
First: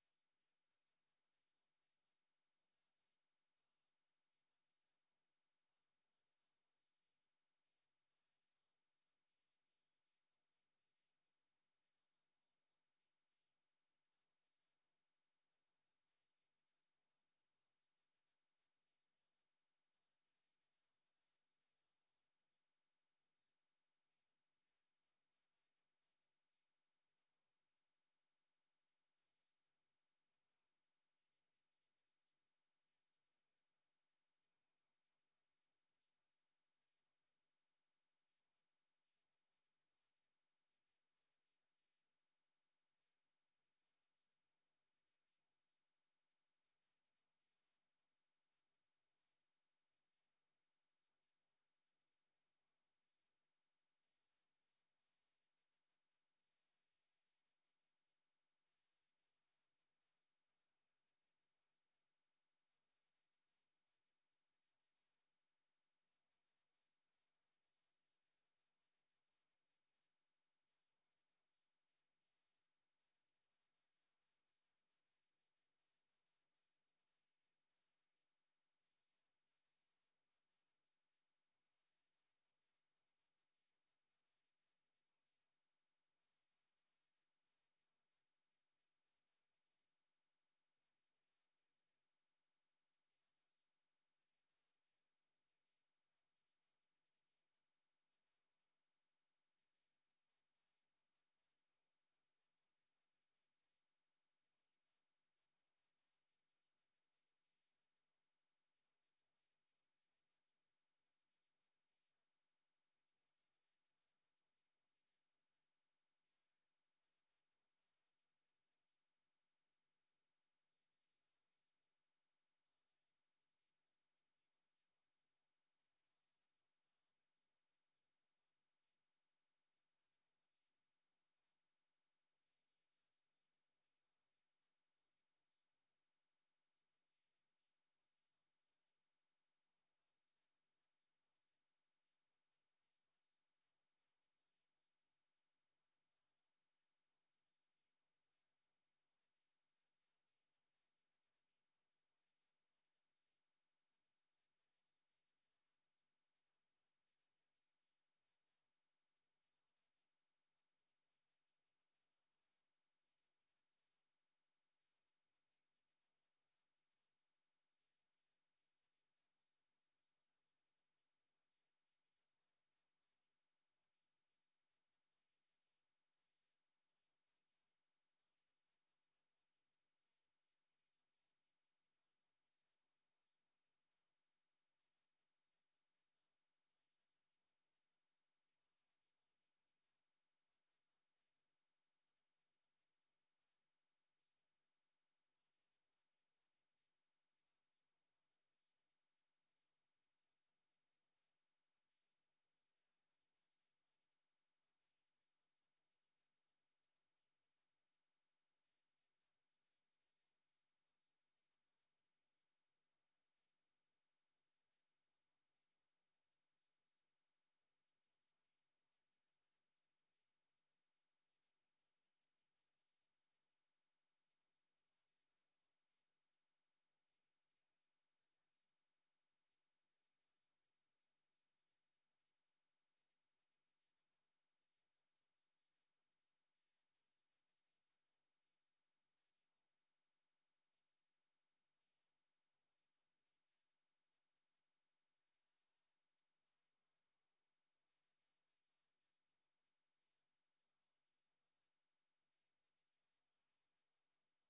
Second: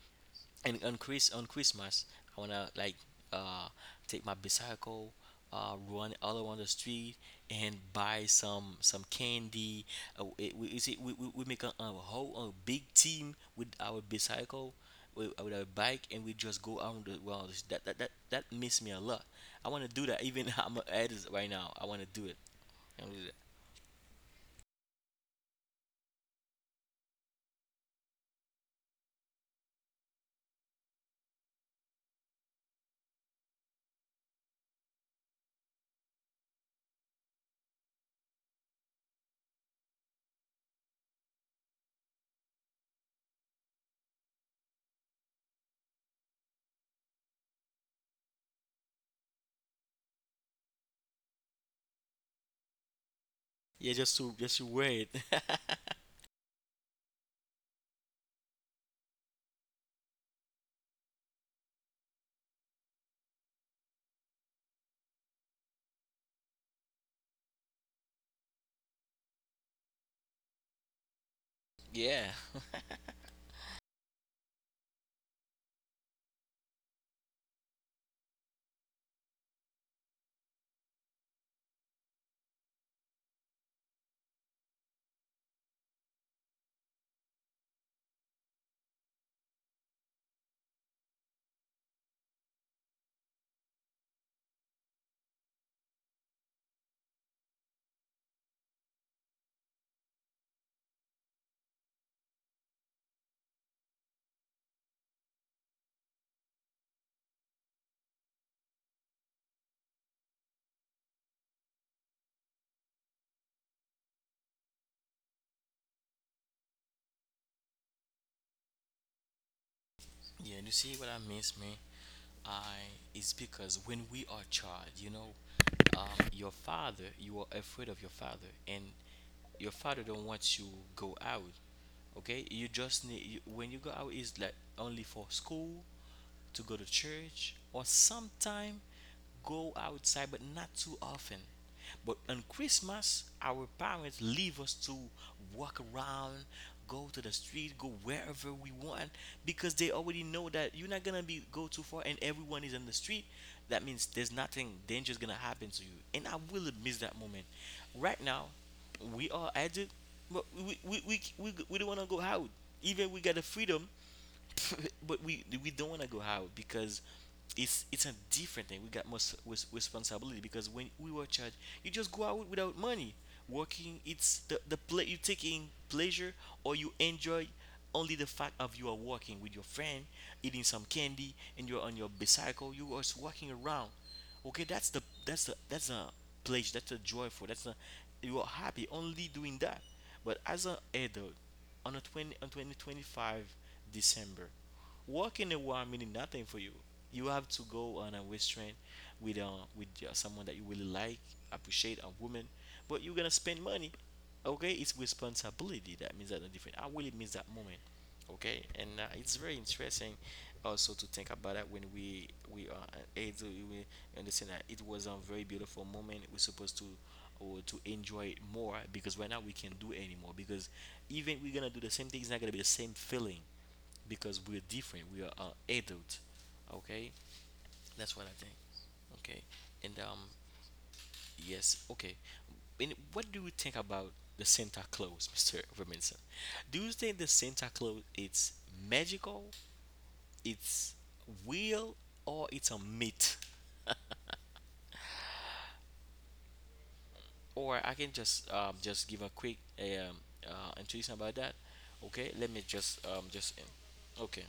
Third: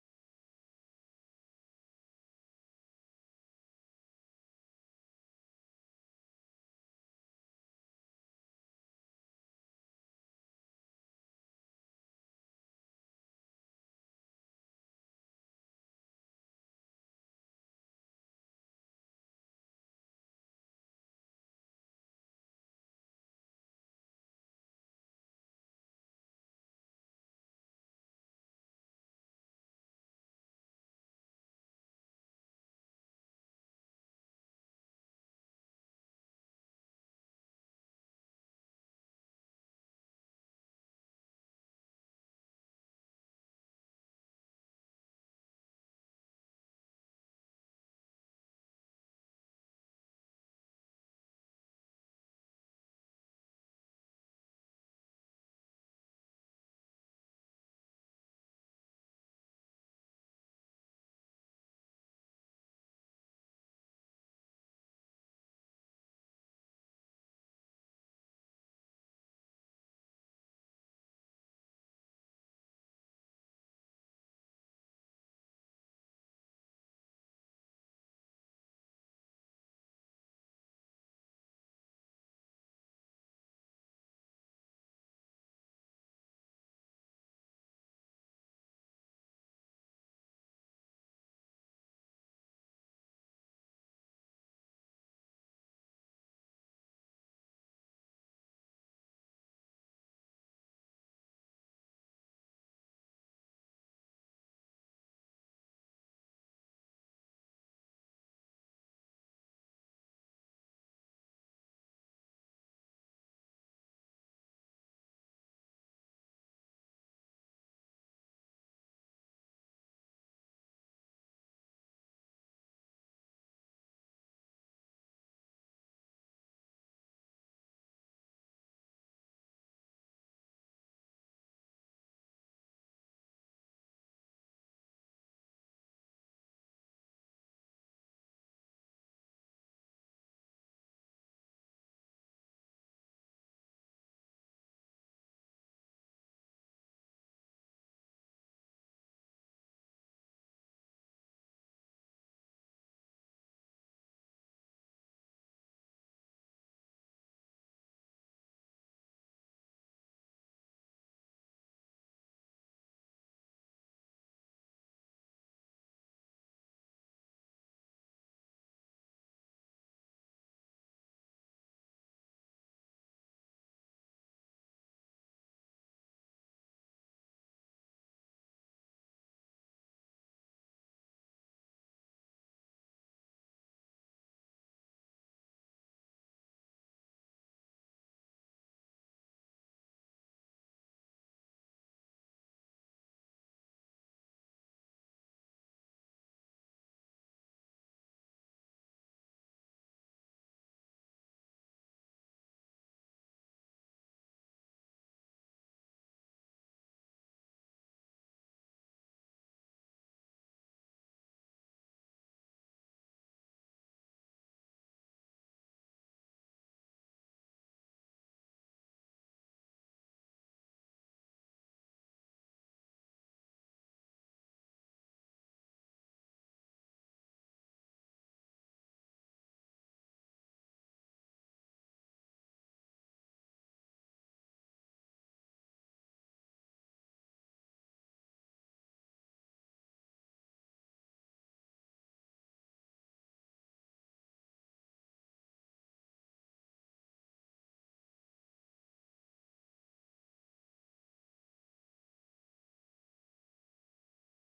Speaker 1: and on Chris on Christmas, I wanna like uh take my bicycle, uh, run all around the street and buy some candy. We, you see, we make a whole, a big team with our bicycle, with our bike, and we just go around the world. That miss me a lot. I wanna do that. Even I'm an artist right now. I wanna do it. I wanna do that. Yeah, just to wear it. yeah, yeah. You see what I miss, man. I Is because when we are child, you know, your father, you are afraid of your father, and your father don't want you go out. Okay, you just need you, when you go out is like only for school, to go to church, or sometime go outside, but not too often. But on Christmas, our parents leave us to walk around, go to the street, go wherever we want, because they already know that you're not gonna be go too far, and everyone is on the street. That means there's nothing dangerous gonna happen to you. And I will miss that moment. Right now, we are at it, but we don't wanna go out. Even we got the freedom, but we don't want to go out because it's a different thing. We got more responsibility, because when we were charged, you just go out without money. Working, it's the play you taking pleasure or you enjoy only the fact of you are walking with your friend, eating some candy, and you're on your bicycle. You are just walking around. Okay, that's a pleasure. That's a joyful. That's a you are happy only doing that. But as an adult, on a 20 on 20 25 December, walking a while meaning nothing for you. You have to go on a restaurant with uh, with someone that you really like, appreciate, a woman, but you're gonna spend money. Okay, it's responsibility. That means that the different. I really miss that moment. Okay, and it's very interesting also to think about that when we are able we understand that it was a very beautiful moment. We're supposed to or to enjoy it more because right now we can't do it anymore because even we're gonna do the same thing, it's not gonna be the same feeling because we're different. We are adult. Okay, that's what I think. Okay, and yes, okay. And what do you think about the Santa Claus, Mister Robinson? Do you think the Santa Claus it's magical, it's real, or it's a myth? Or I can just give a quick introduction about that. Okay, let me just okay.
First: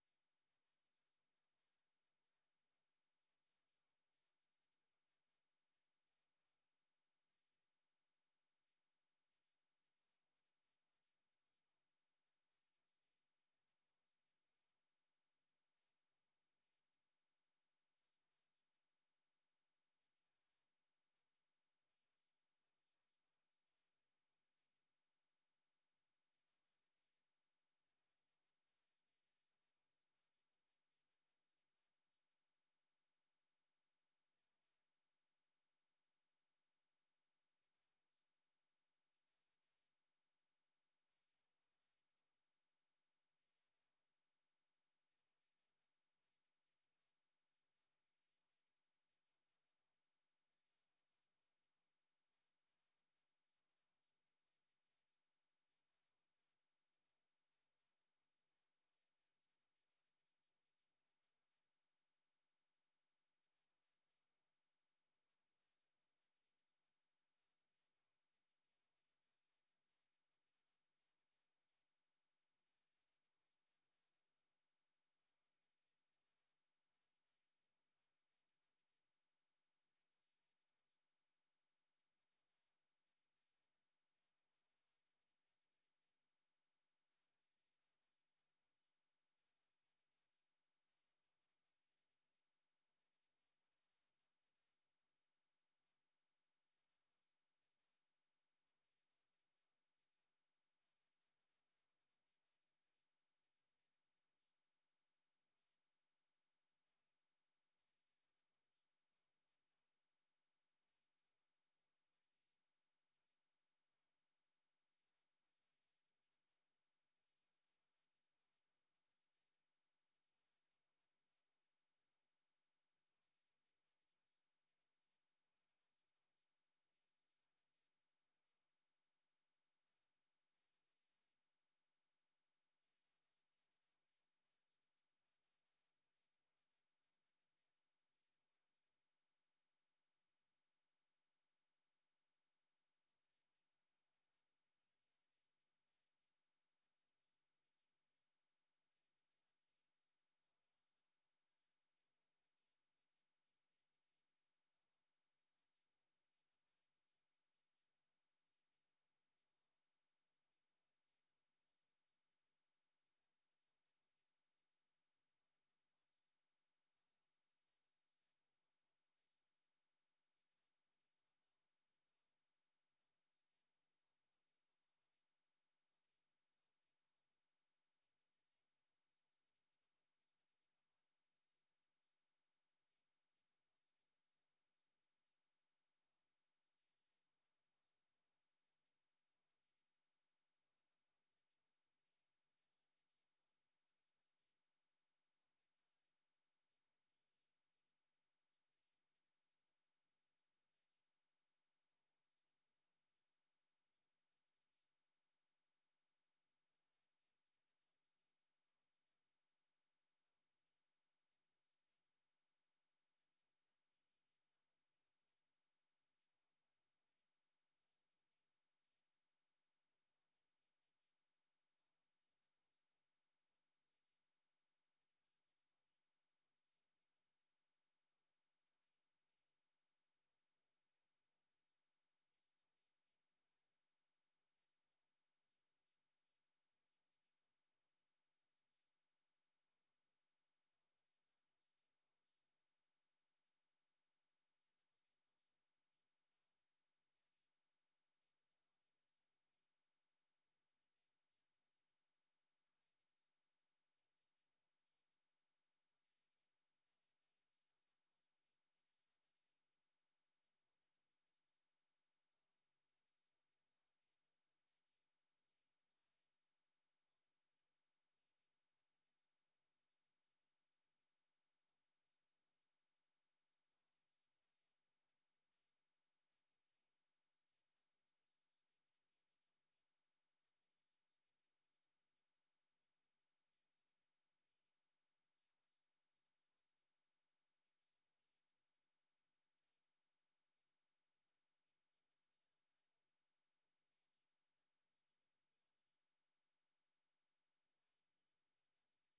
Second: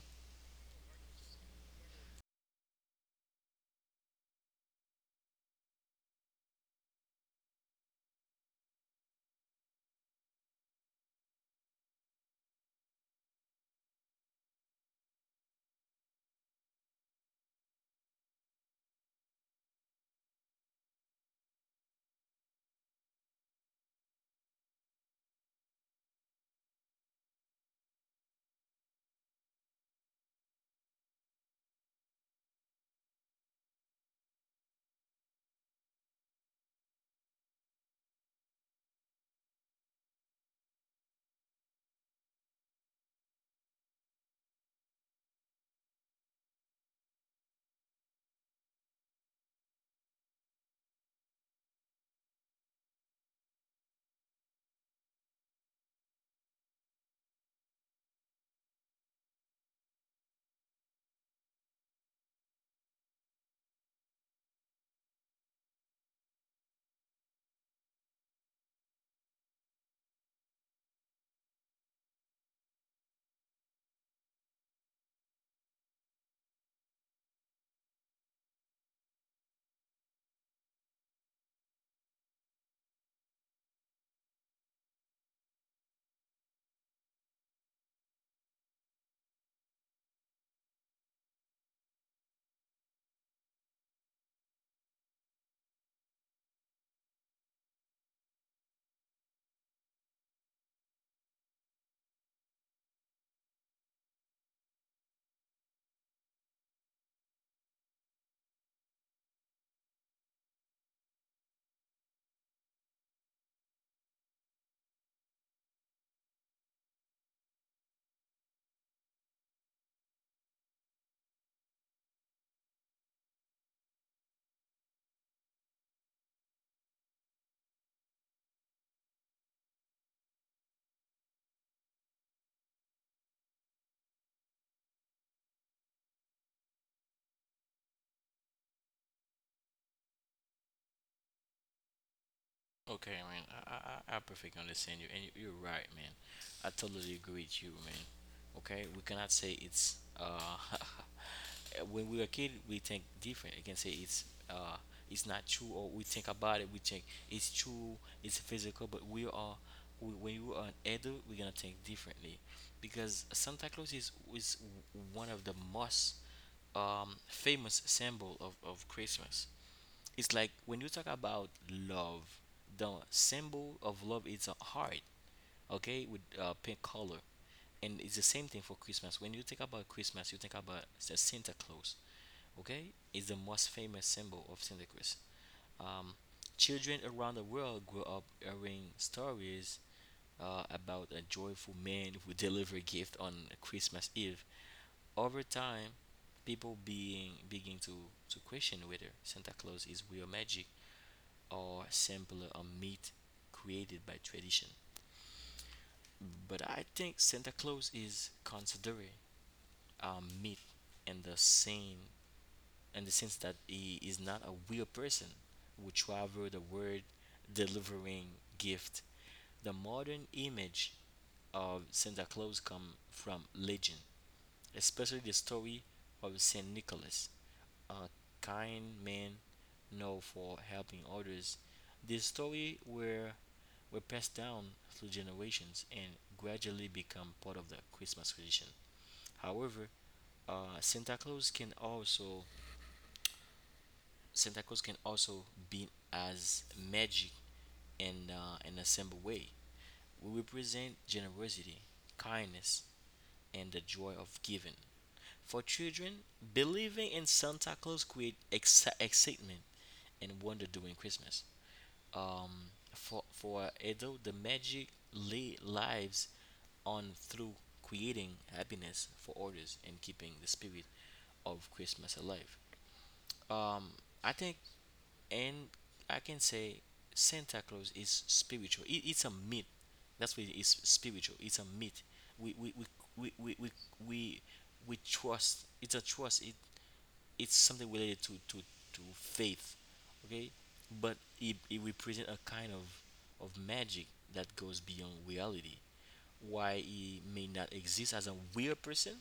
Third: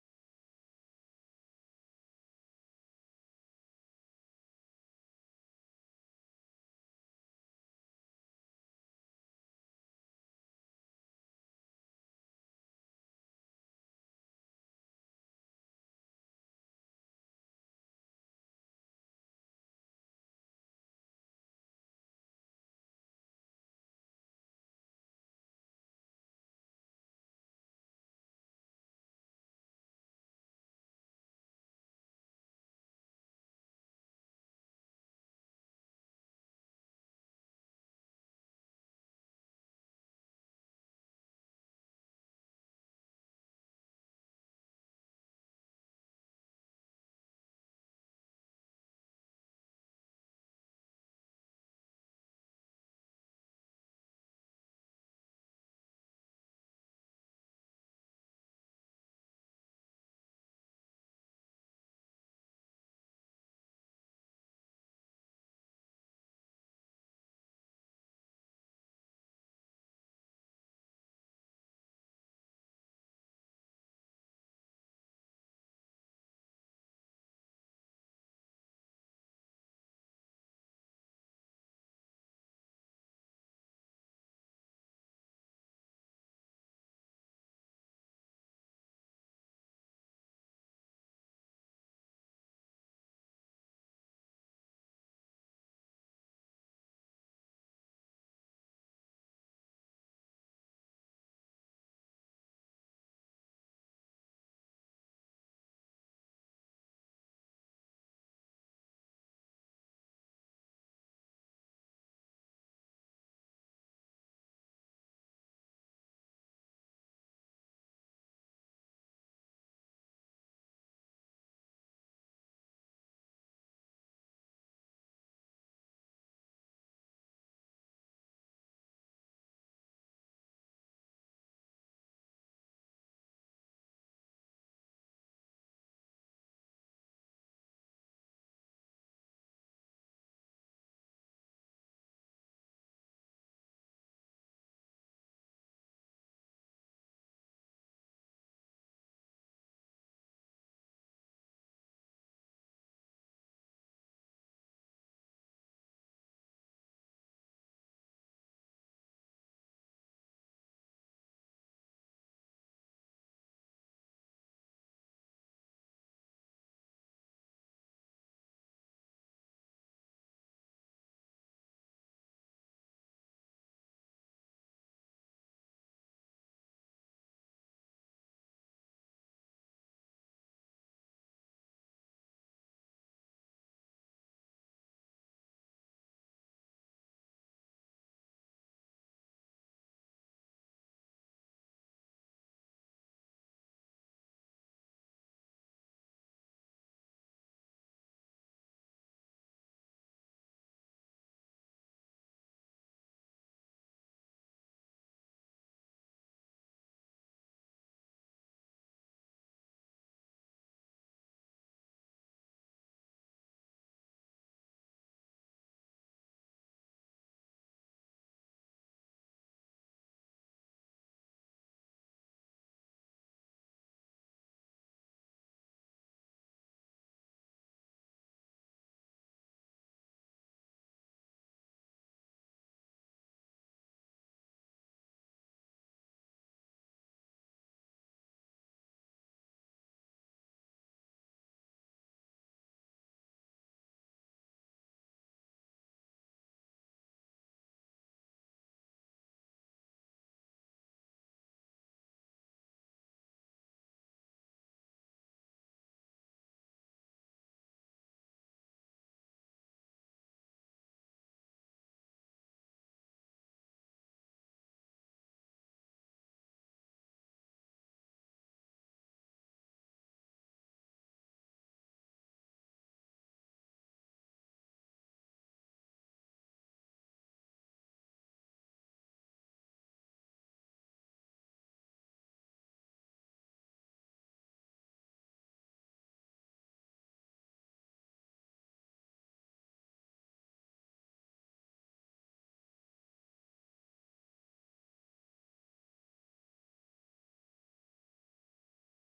Speaker 1: Okay, man. I perfectly understand you, and you're right, man. I totally agree with you, man. Okay, we cannot say it's when we were a kid we think different. You can say uh it's not true, or we think about it. We think it's true, it's physical, but when you are an adult, we're gonna think differently because Santa Claus is one of the most famous symbol of Christmas. It's like when you talk about love, the symbol of love is a heart, okay, with pink color, and it's the same thing for Christmas. When you think about Christmas, you think about the Santa Claus, okay? It's the most famous symbol of Santa Claus. Um, children around the world grow up hearing stories about a joyful man who delivered a gift on Christmas Eve. Over time, people being begin to question whether Santa Claus is real magic or simpler or myth created by tradition. But I think Santa Claus is considered a myth in the same in the sense that he is not a real person who traveled the world delivering gift. The modern image of Santa Claus come from legend, especially the story of Saint Nicholas, a kind man known for helping others. This story were passed down through generations and gradually become part of the Christmas tradition. However, uh, Santa Claus can also Santa Claus can also be as magic in a simple way. We represent generosity, kindness, and the joy of giving. For children, believing in Santa Claus creates excitement and wonder during Christmas. Um, for Edo, the magic lives on through creating happiness for others and keeping the spirit of Christmas alive. Um, I think, and I can say Santa Claus is spiritual. It's a myth. That's what it is spiritual. It's a myth. We we we we we we, we, we trust. It's a trust. It's something related to faith. Okay, but it represents a kind of magic that goes beyond reality. Why, he may not exist as a real person,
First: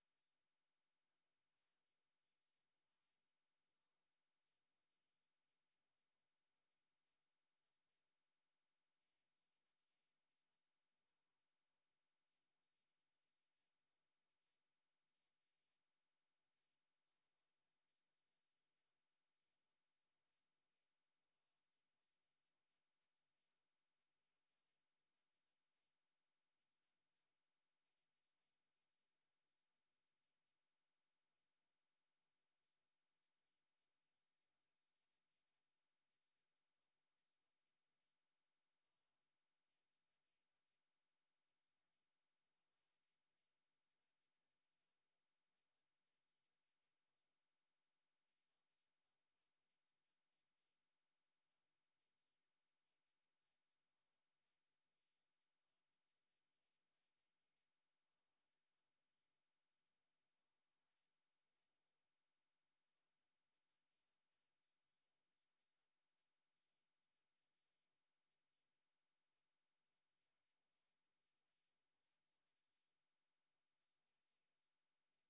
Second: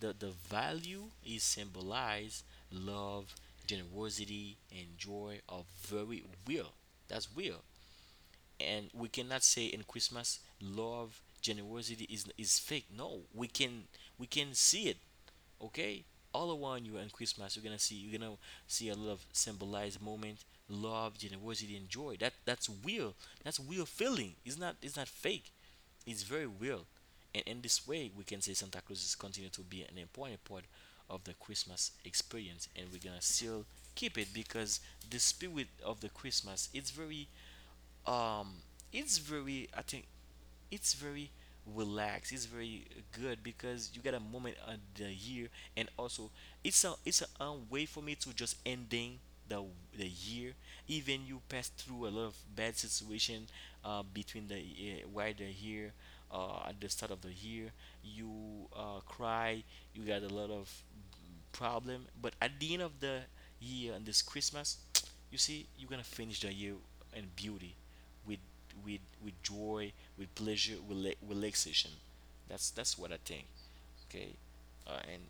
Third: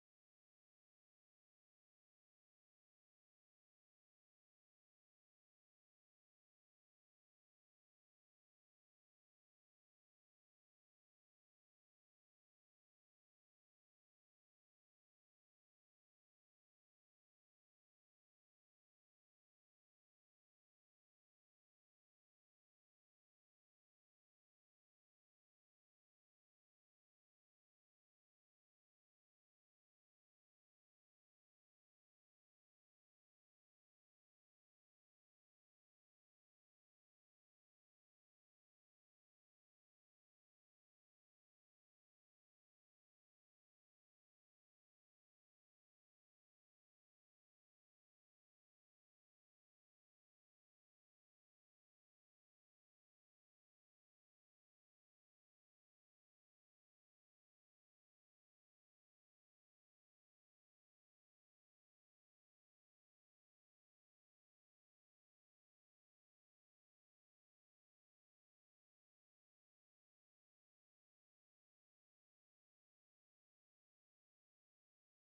Speaker 1: the value is symbolized. Love, generosity and joy are very real. That's real. And we cannot say in Christmas love generosity is fake. No, we can, we can see it. Okay, all around you on Christmas you're gonna see, you're gonna see a lot of symbolized moment, love, generosity and joy. That's real. That's real feeling. It's not, it's not fake. It's very real. And in this way we can say Santa Claus is continue to be an important part of the Christmas experience, and we're gonna still keep it because the spirit of the Christmas, it's very, um it's very, I think, it's very relaxed, it's very good, because you get a moment of the year. And also it's a way for me to just ending the the year. Even you pass through a lot of bad situation between the, while the year, at the start of the year, you cry, you got a lot of problem, but at the end of the year and this Christmas, you see, you're gonna finish the year in beauty, with, with joy, with pleasure, with relaxation. That's what I think. Okay, and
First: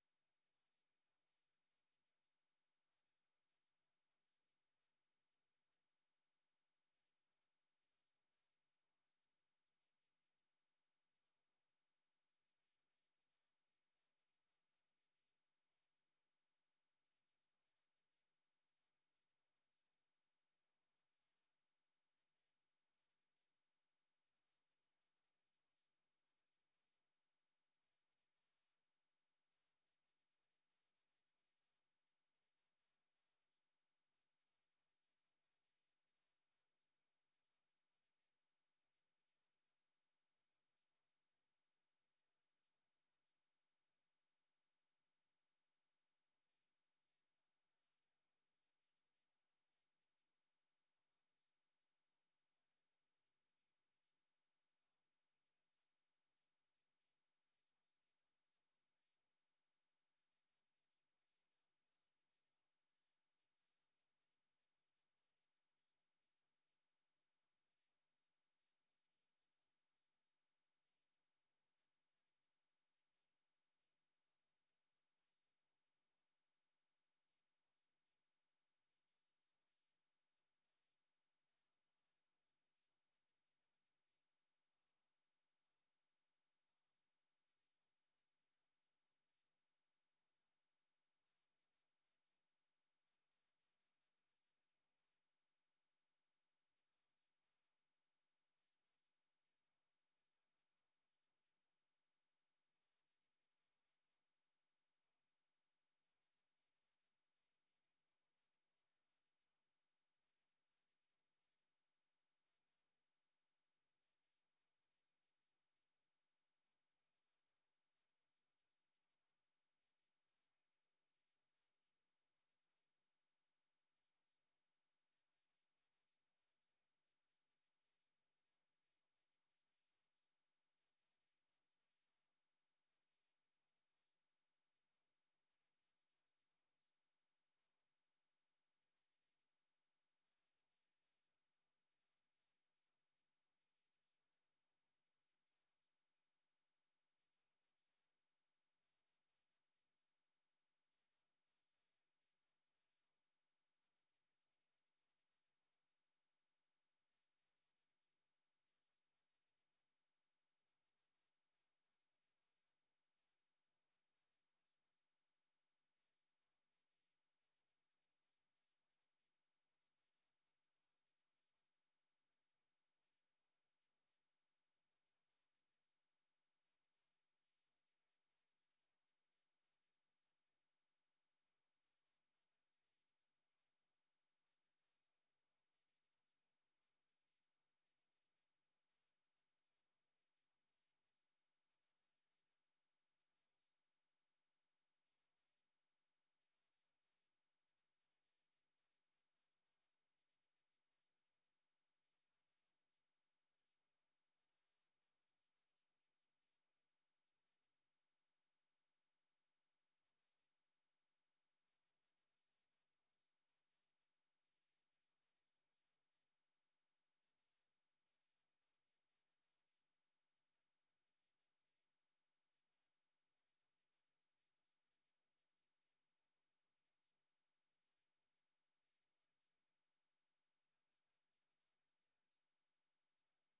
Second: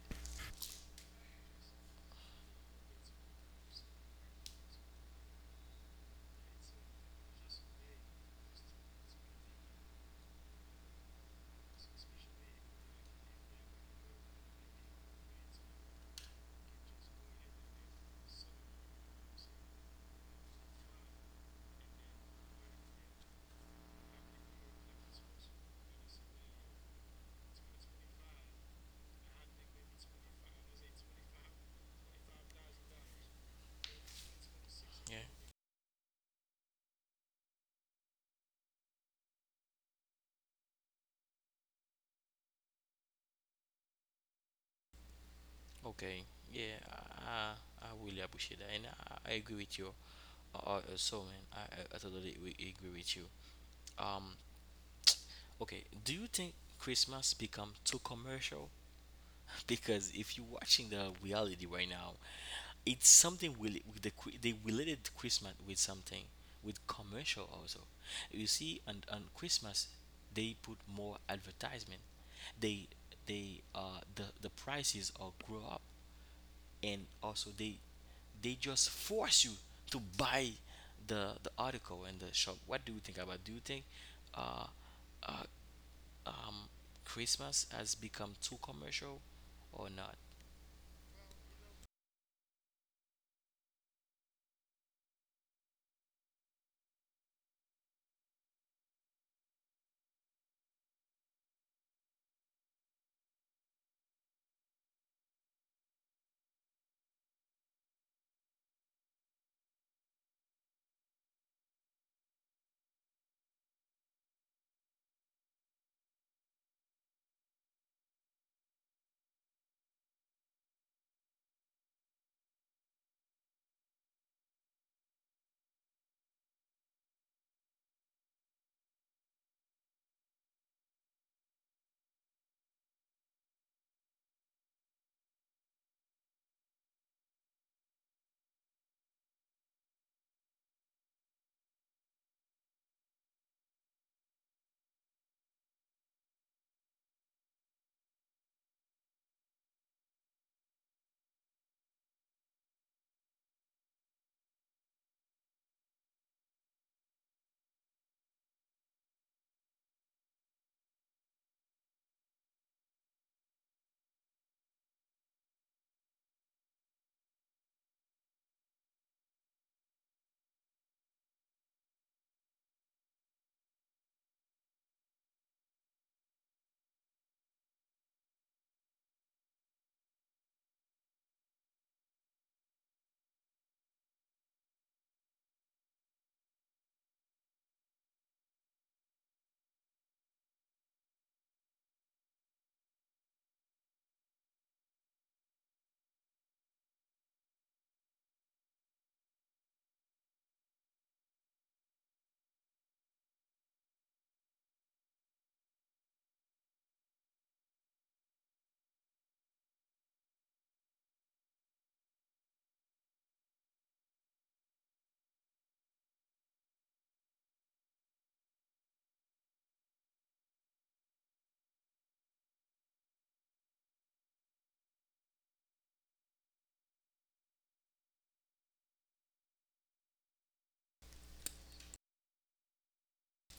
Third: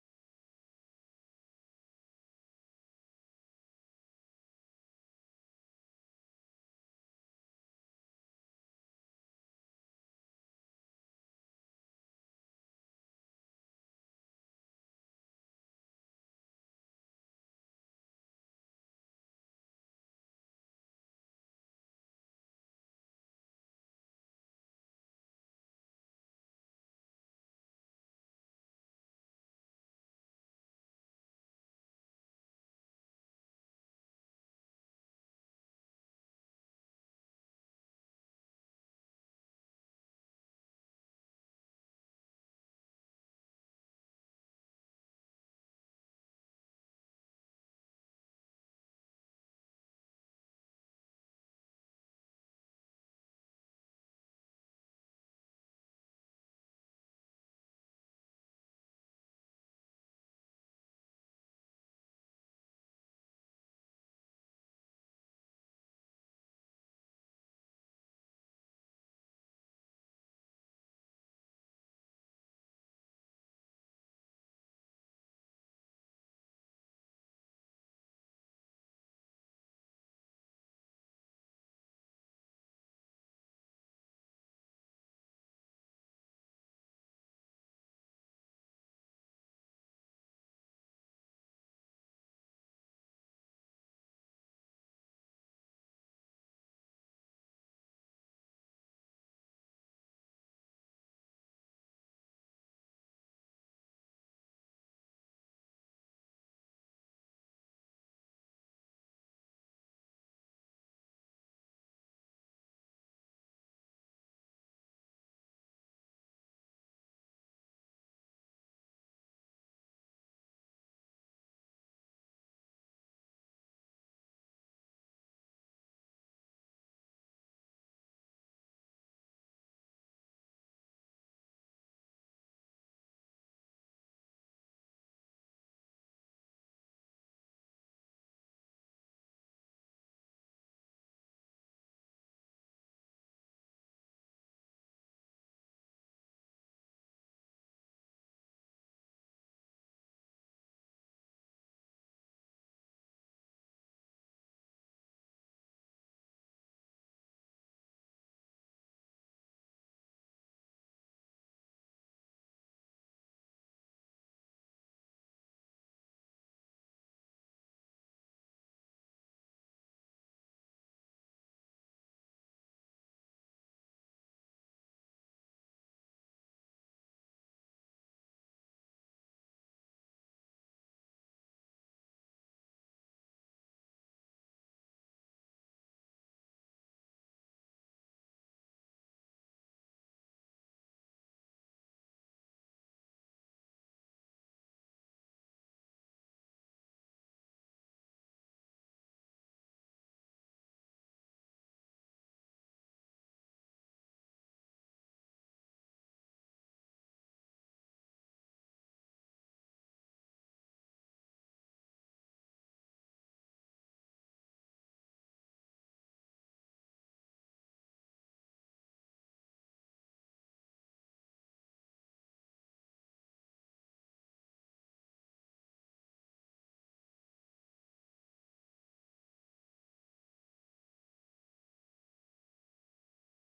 Speaker 1: yeah. Okay. Yeah. I I really appreciate that, and I agree with you. So man, I totally re- agree with you. Um. Okay. Do you think Christmas become too commercial? Because if you're watching the reality right now, it's something really with the they related Christmas with something, with commercial also. You see, on Christmas they put more advertisement. They, the prices are grow up, and also they just force you to buy the article in the shop. What do you think about? Do you think, uh um Christmas has become too commercial or not?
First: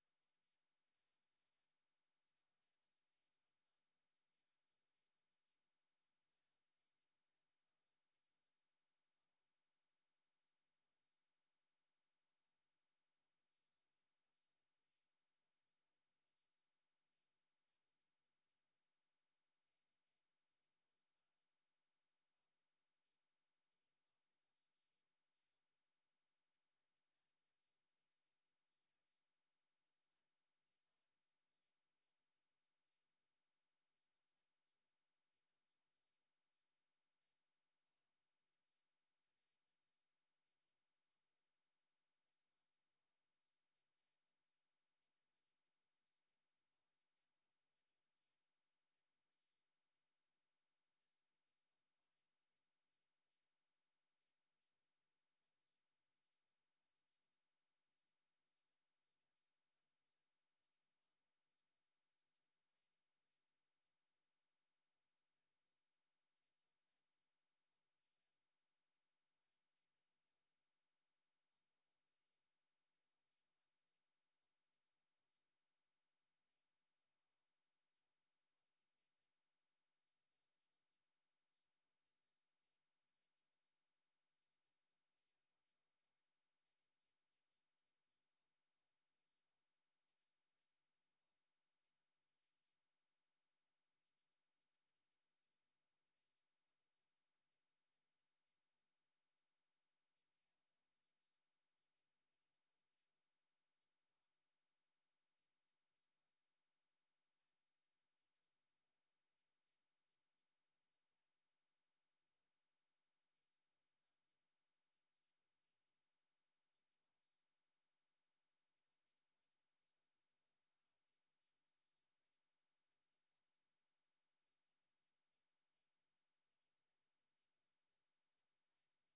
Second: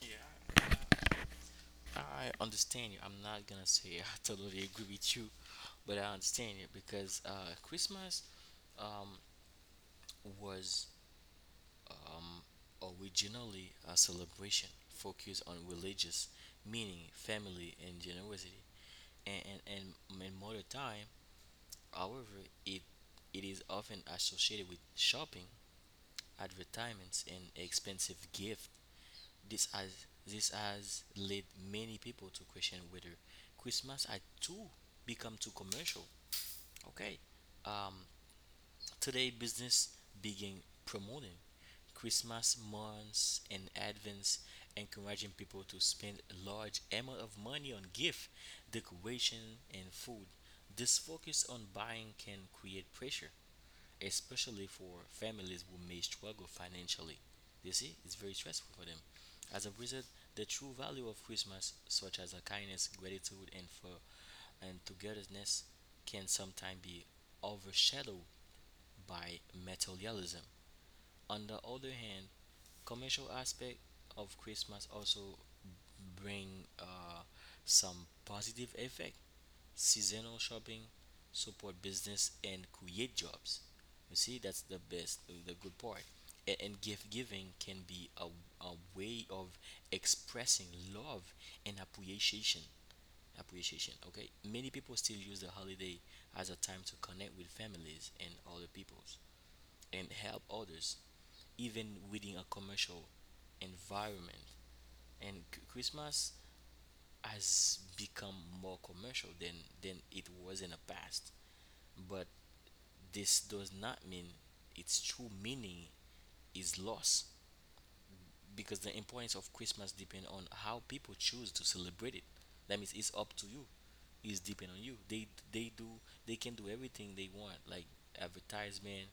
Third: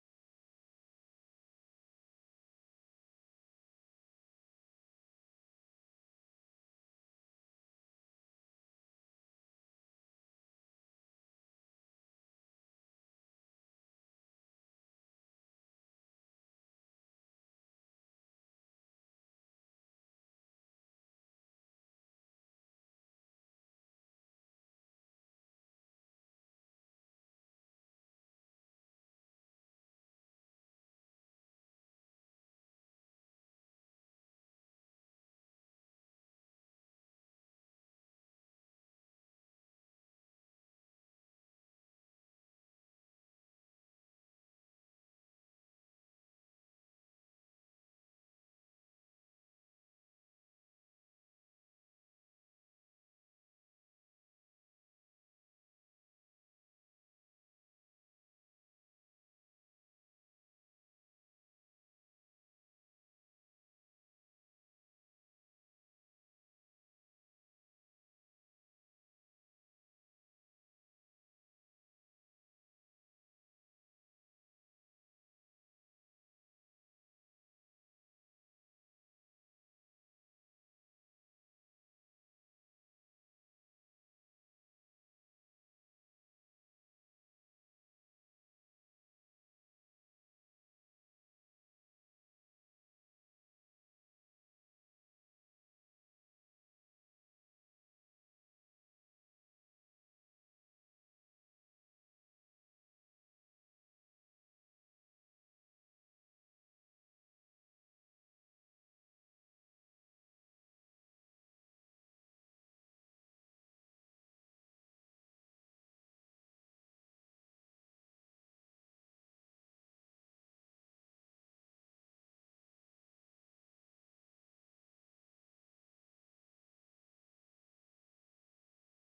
Speaker 1: Yeah, I understand you. I'm not gonna say I totally agree with you, but I understand you because, Christmas, um, was, um, originally a celebration focused on religious meaning, family, and generosity. And and and modern time, however, it is often associated with shopping, advertisements, and expensive gifts. This has led many people to question whether Christmas had too become too commercial. Okay, um, today business begin promoting Christmas months in advance, encouraging people to spend a large amount of money on gift, decoration, and food. This focus on buying can create pressure, especially for families who may struggle financially. You see, it's very stressful for them. As a result, the true value of Christmas, such as a kindness, gratitude, and for and togetherness, can sometimes be overshadowed by materialism. On the other hand, commercial aspect of Christmas also bring uh, some positive effect, seasonal shopping, support business, and create jobs. You see, that's the best, the good part. And gift giving can be a way of expressing love and appreciation. Appreciation, okay? Many people still use the holiday as a time to connect with families and other peoples and help others, even within a commercial environment. And Christmas has become more commercial than it was in the past, but this does not mean its true meaning is lost, because the importance of Christmas depends on how people choose to celebrate it. That means it's up to you. It's depend on you. They do they can do everything they want, like advertisement,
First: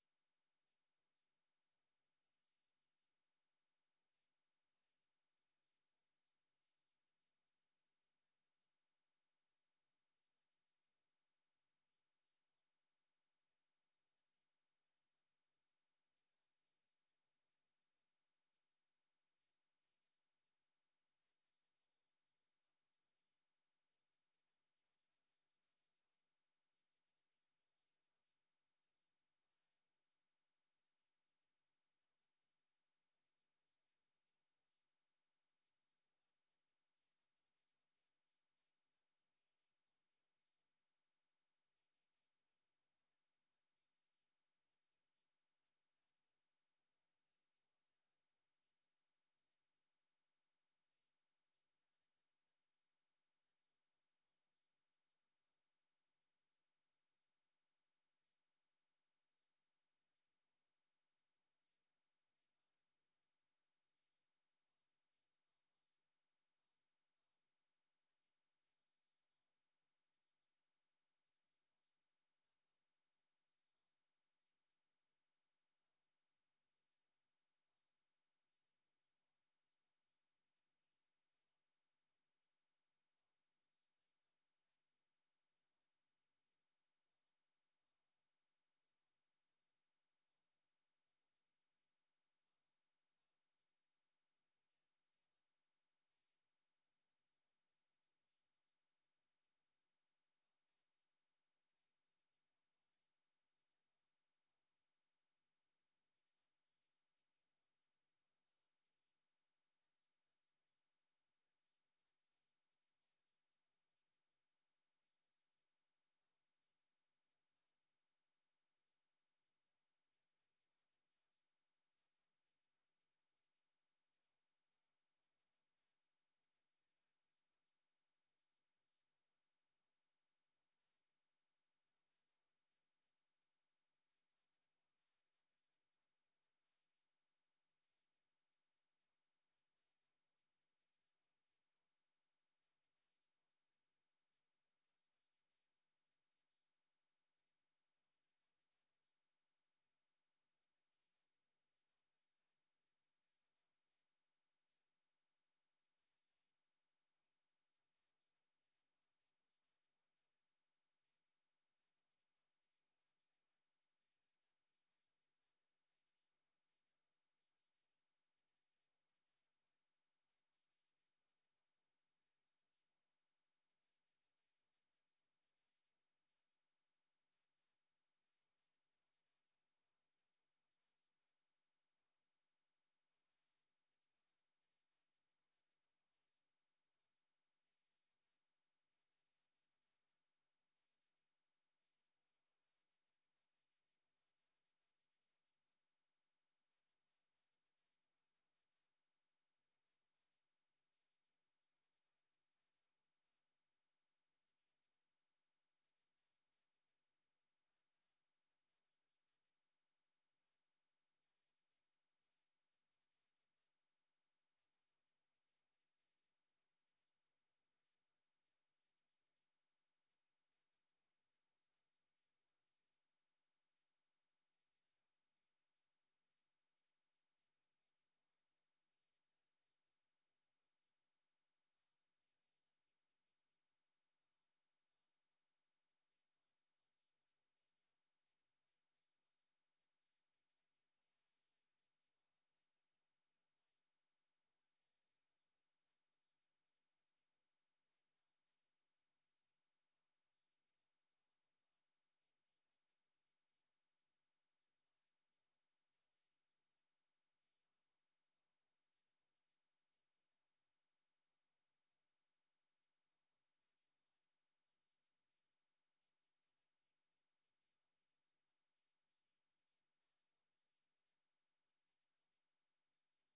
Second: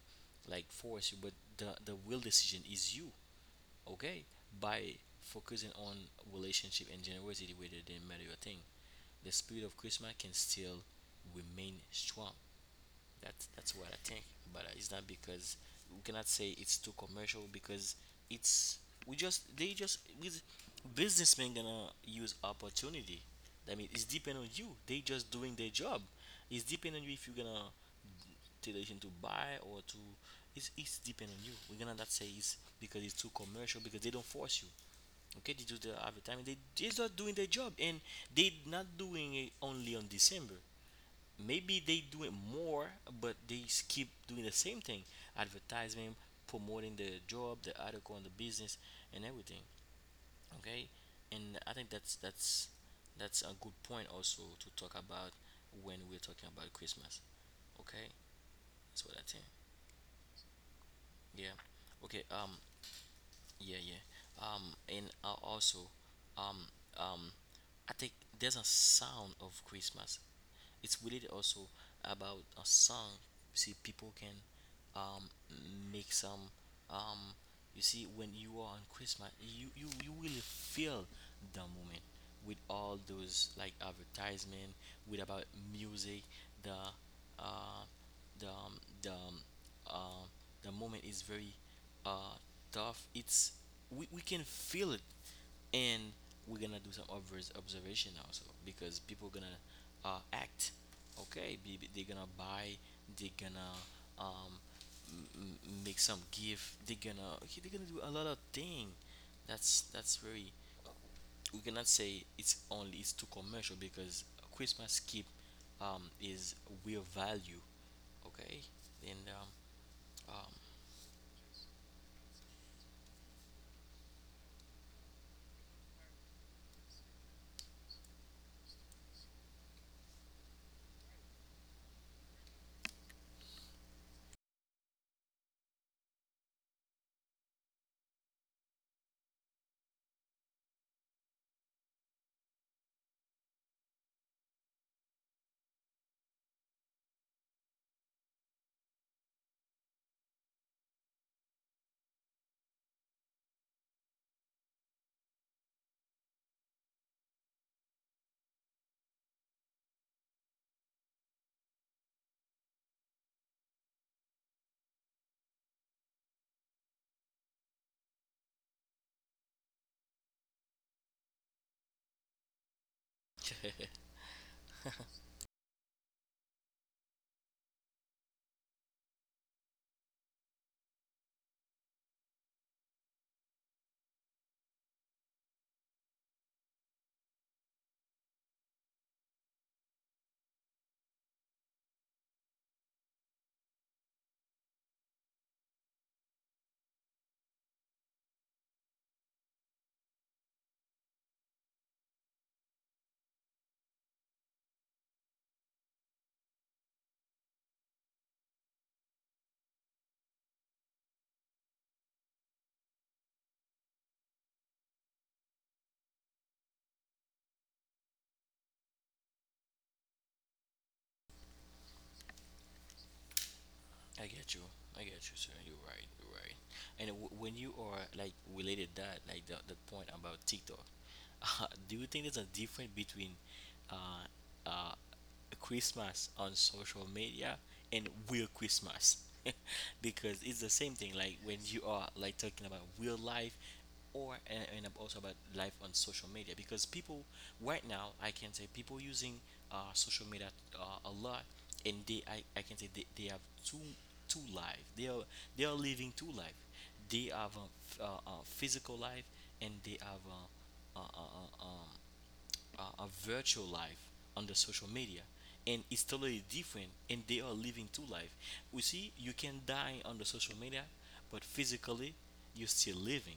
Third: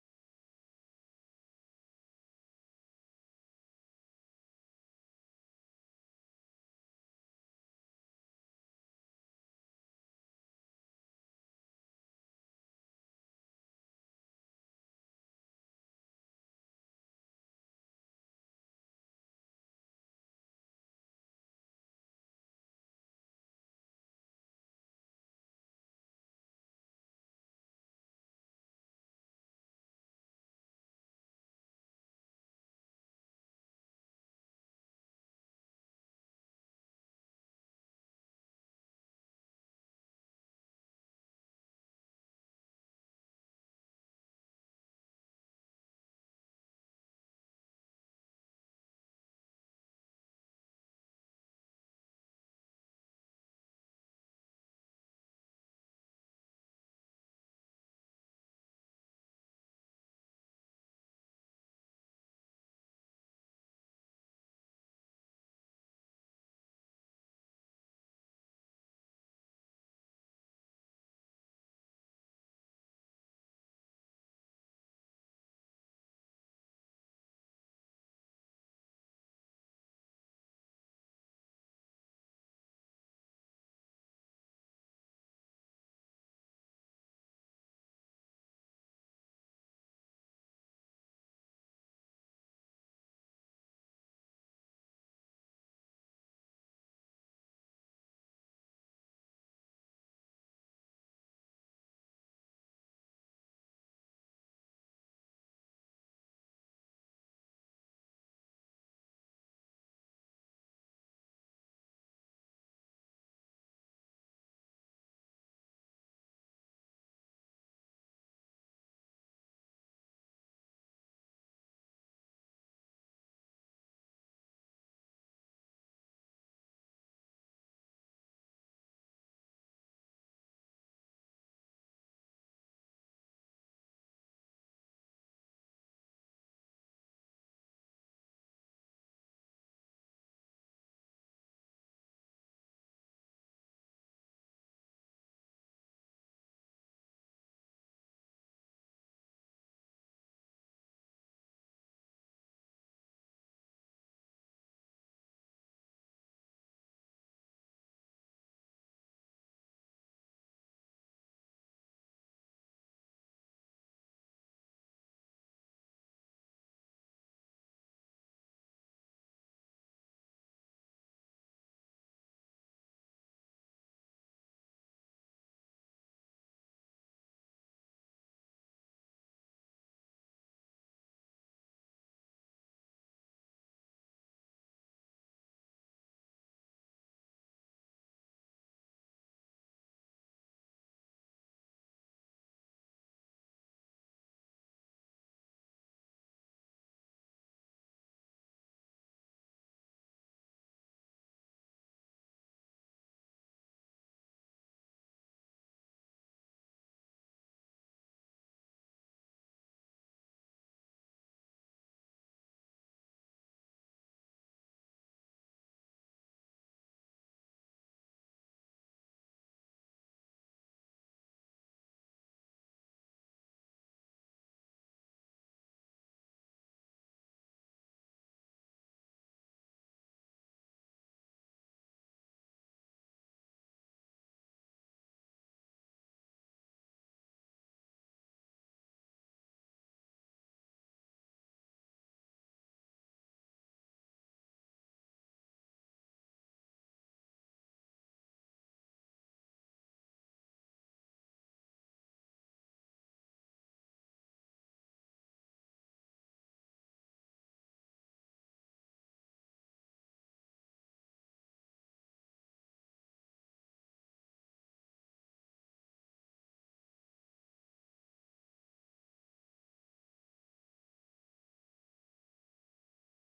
Speaker 1: like force you, but the real decision is you. Okay, by focusing on relationship and generosity rather than material thing, the spirit of Christmas can still remain strong. That's what I think. But it's not because, we cannot say it's too commercial because it's, we just, they just with businessmen gonna use opportunity. I mean, it's depend on you. They just doing their job. It's depend on you if you're gonna take the decision to buy or to. It's depend on you. We're gonna not say it's because it's too commercial because they don't force you. Okay, they do the advertising. They just doing their job, and they not doing it only on December. Maybe they do it more, but they keep doing the same thing, advertisement, promoting the job, the article, and the business and everything. Okay, and I think that's that's a good point also to talk about when we're talking about Christmas. Okay, that's what I think. Yeah. Okay. Yeah, yeah. Um, and also, um, um, I think there's a sound of Christmas. It's related also about a song. You see, people can, um make some, um. You see, when you are on Christmas, you will feel the moment with all those like advertisement, with about music, the uh the um, the um, uh, the moment is very, uh, tough. It's, we can feel it, and we're gonna do some obvious observation also because people gonna, act. Okay, they're gonna buy, they're gonna, um, m- make some gift, they're gonna, okay, they're gonna do a lot of thing. That's very, we cannot say it's only, it's too commercial because Christmas keep, is real value, okay? And, um, I get you. I get you, sir. You're right. You're right. And when you are like related that, like the point about TikTok, do you think there's a difference between, uh, uh, Christmas on social media and real Christmas? Because it's the same thing. Like when you are like talking about real life or, and also about life on social media. Because people right now, I can say people using, social media a lot, and they, I can say they have two two life. They are living two life. They have a, a physical life, and they have a, a virtual life on the social media, and it's totally different, and they are living two life. We see, you can die on the social media but physically you're still living,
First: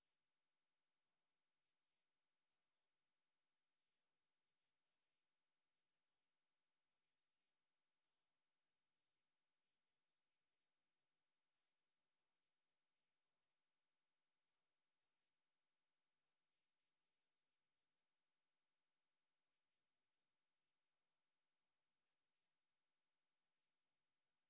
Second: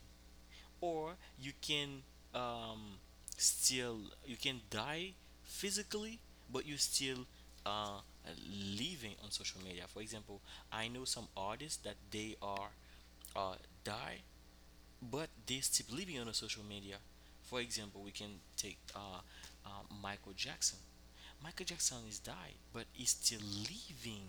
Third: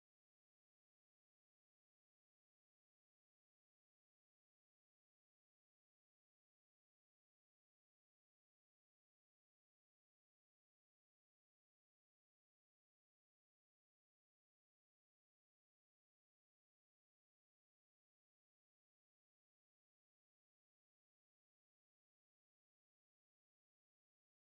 Speaker 1: or you can, um, still, you can die physically but you are still uh, living on social media. For example, I know some artists that they are, uh, die, but they still living on a social media. For example, we can take, uh, Michael Jackson. Michael Jackson is died, but he's still living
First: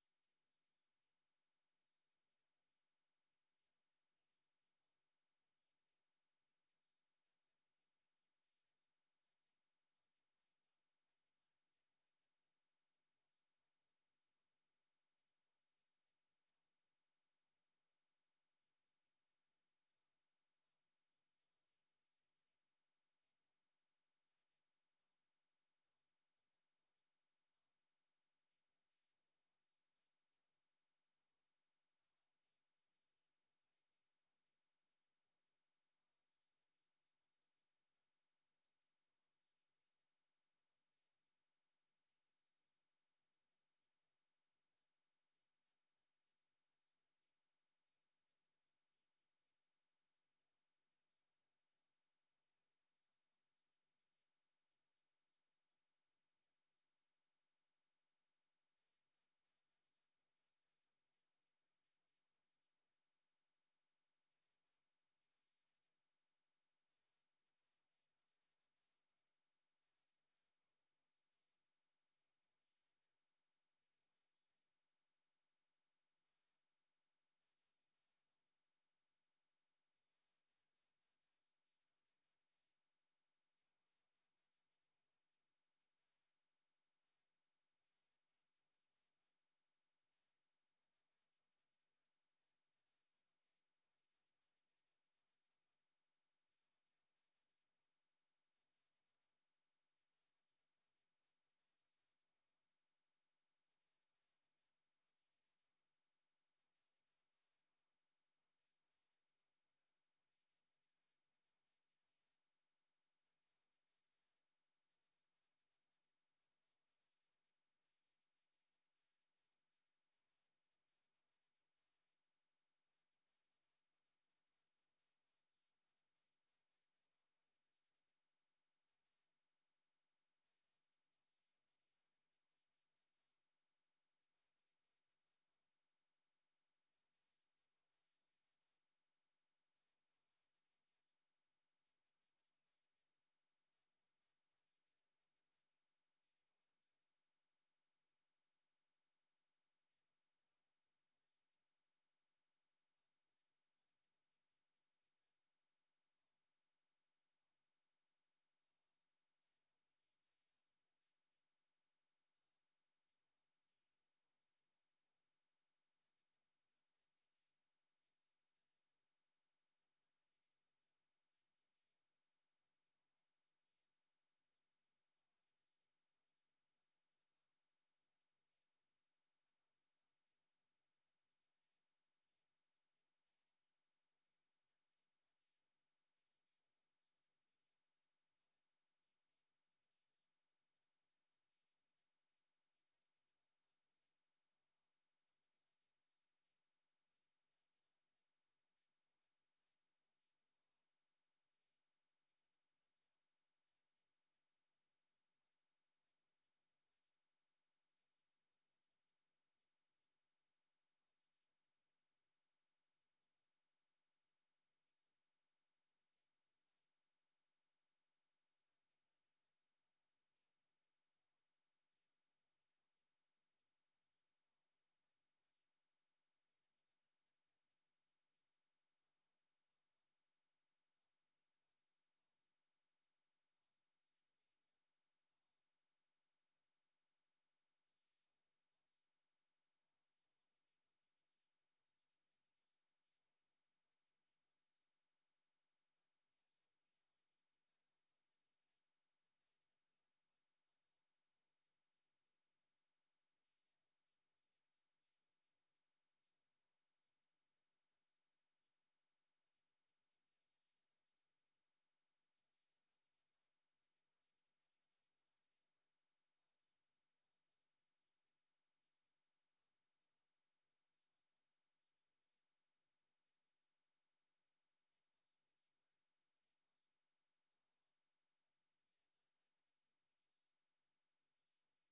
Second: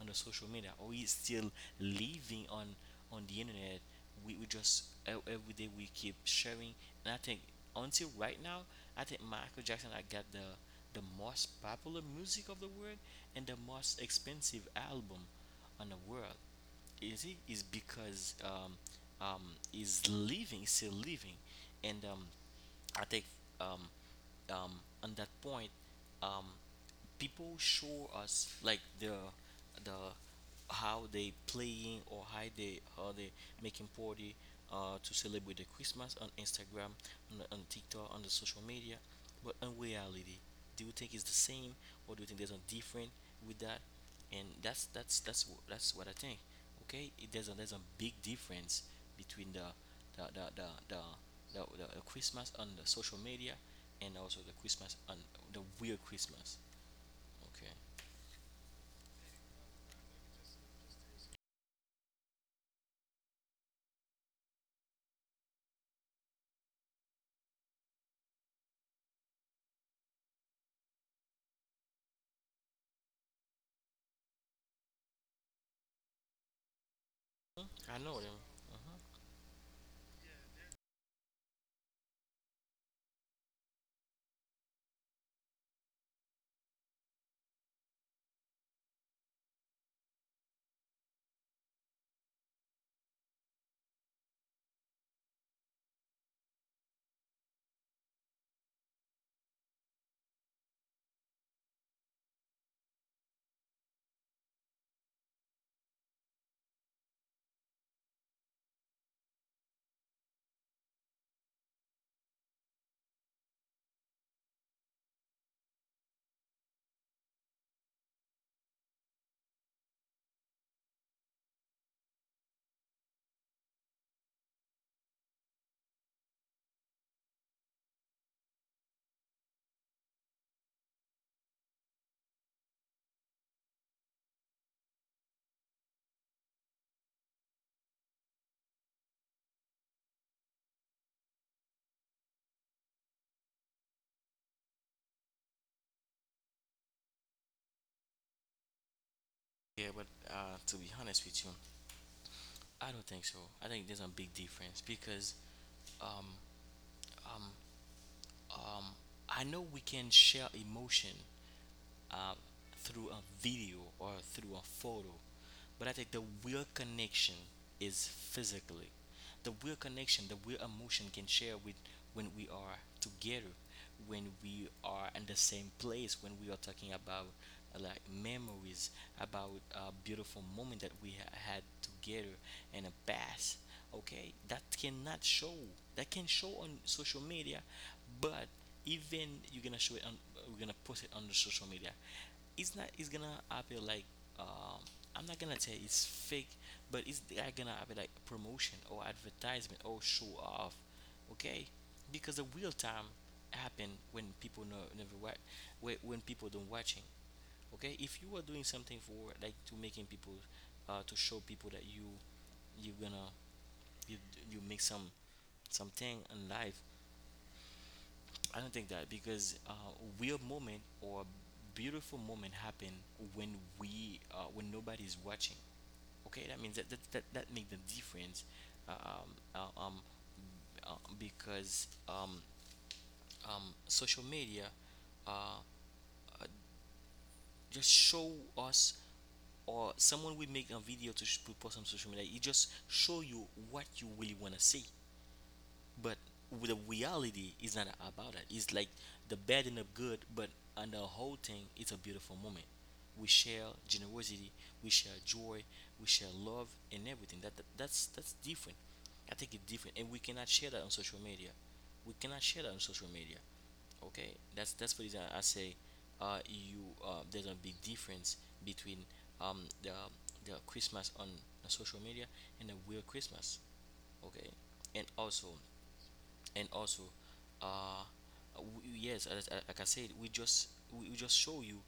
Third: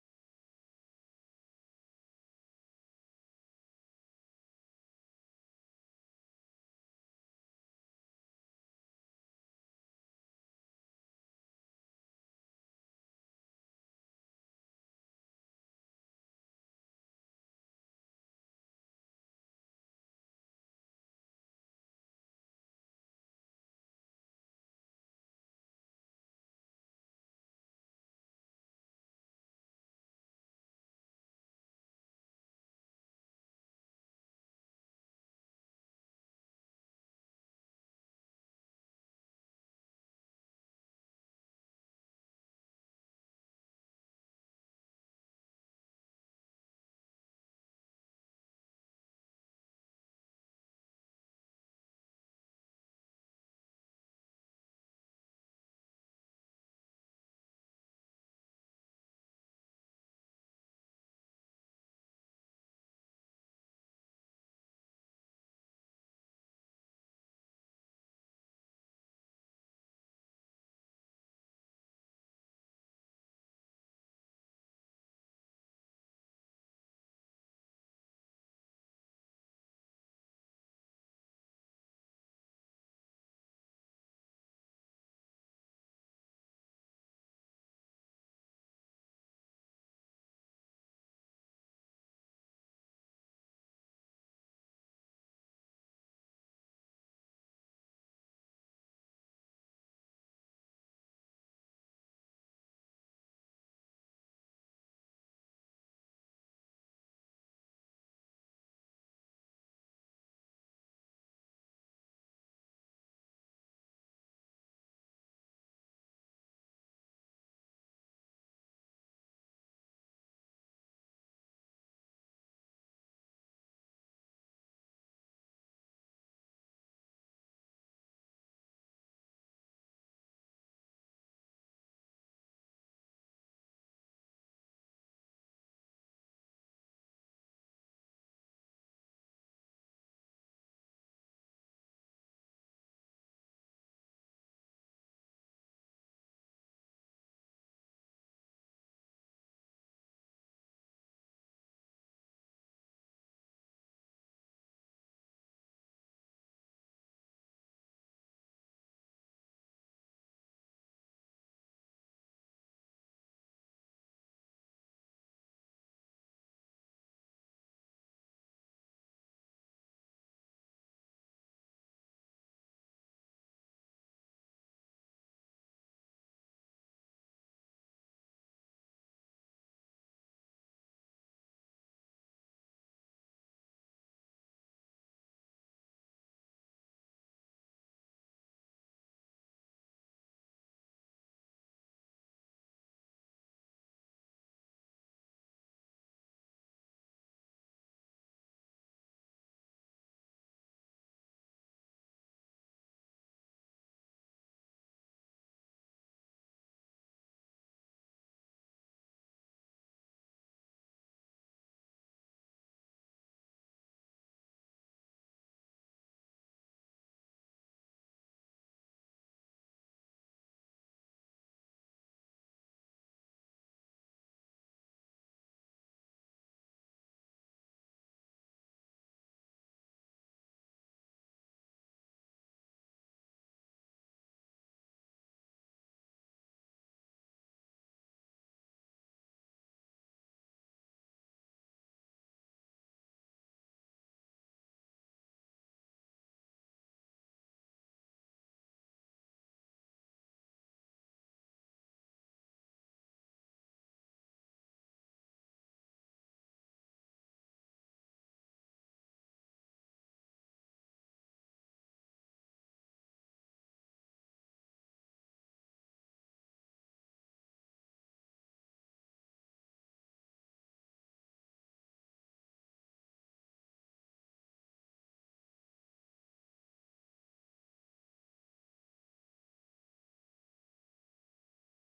Speaker 1: on the social media, or he's still living on the internet. We just every day we keep sharing, and I think until right now, I think Michael Jackson I got the most popular music of the world and the most expensive album on the world. You see, is because, um is living, still living, and I think, um um on that point, um people show us like the how they playing or how they, how they making party, to celebrate the Christmas on Instagram, on, on TikTok, on the social media. But in reality, do you think it's the same, or do you think there's a different with that? And that's what I think. Okay, there's a, there's a big difference between the the the the, the Christmas on the social media and also the Christmas on the real Christmas. Okay. Hmm, I know them. Uh-huh. Yeah, but to be honest with you, I don't think so. I think there's a big difference because, um, um, um, I know we can share emotion, uh, through a video or through a photo. But I think the real connection is physically. The real connection, the real emotion can share with, when we are together, when we are in the same place, when we are talking about, like memories, about a beautiful moment that we had together in the past. Okay, that cannot show. That can show on social media, but even you're gonna show it on, we're gonna post it on the social media, it's not, it's gonna appear like, um I'm not gonna tell it's fake, but it's they're gonna appear like promotion or advertisement or show off. Okay, because the real time happen when people know never watch, when people don't watching. Okay, if you are doing something for like to making people, to show people that you you're gonna you you make some something in life, I don't think that because, weird moment or beautiful moment happen when we, when nobody is watching. Okay, that means that make the difference. uh, Um, uh, um, because, social media, uh, just show us, or someone will make a video to put post on social media. It just show you what you really wanna see. But the reality is not about that. It's like the bad and the good, but on the whole thing, it's a beautiful moment. We share generosity, we share joy, we share love, and everything. That's that's different. I think it's different, and we cannot share that on social media. We cannot share that on social media. Okay, that's the reason I say, you there's a big difference between, um the the Christmas on the social media and the real Christmas. Okay, and also and also uh yes, as, like I said, we just show you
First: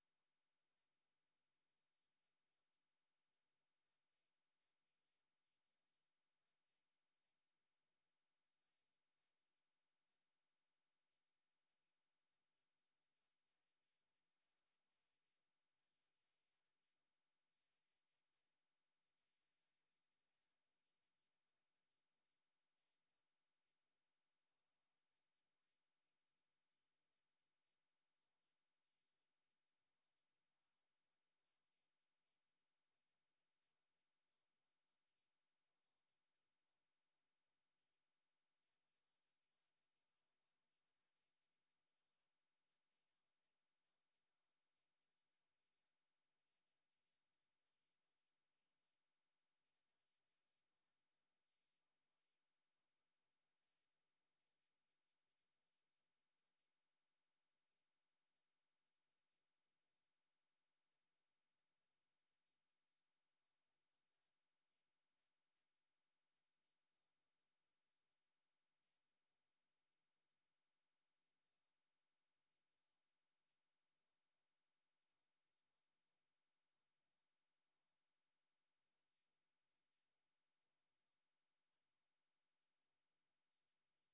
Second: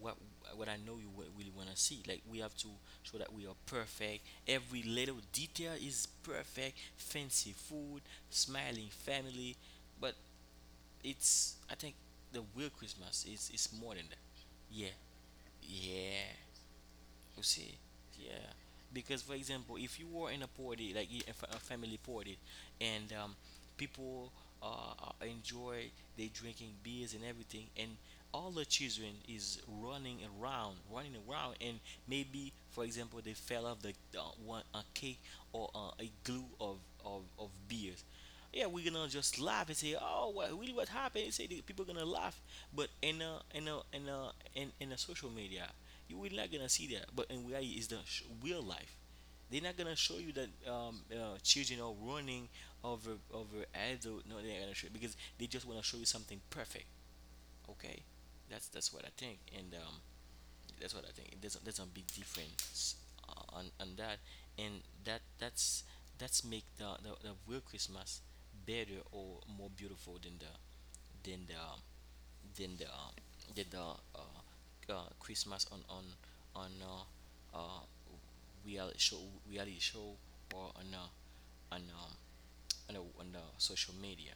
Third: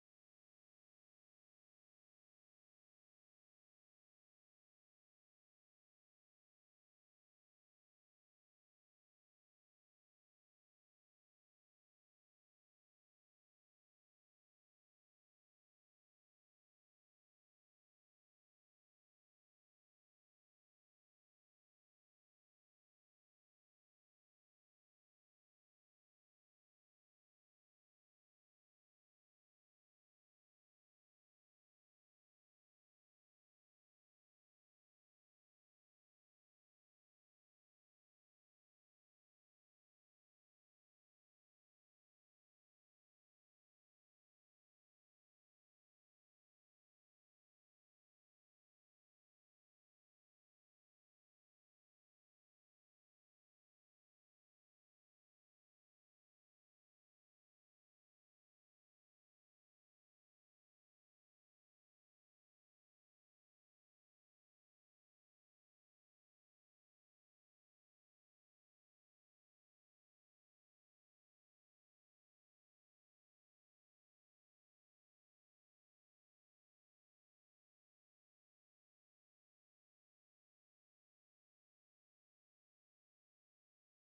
Speaker 1: what I know you really want to see. Like, we have to show that we are perfect, every little detail is perfect, fancy food, smiling family. But it's, I think the real Christmas is more than that. Yeah, yeah, you see, yeah. Because, for example, if you were in a party, like a family party, and people enjoy, they drinking beers and everything, and all the children is running around, and maybe, for example, they fell off the one a cake or a glue of of beers. Yeah, we're gonna just laugh and say, "Oh, what really what happened?" You say the people gonna laugh, but in a in a social media, you will not gonna see that. But in reality, is the real life. They're not gonna show you that children are running over adult. No, they're not gonna show, because they just wanna show you something perfect. Okay, that's what I think. And that's what I think. There's a big difference on that, and that that's make the real Christmas better or more beautiful than the than the than the than the Christmas on on uh, uh, real show reality show, or on on the social media.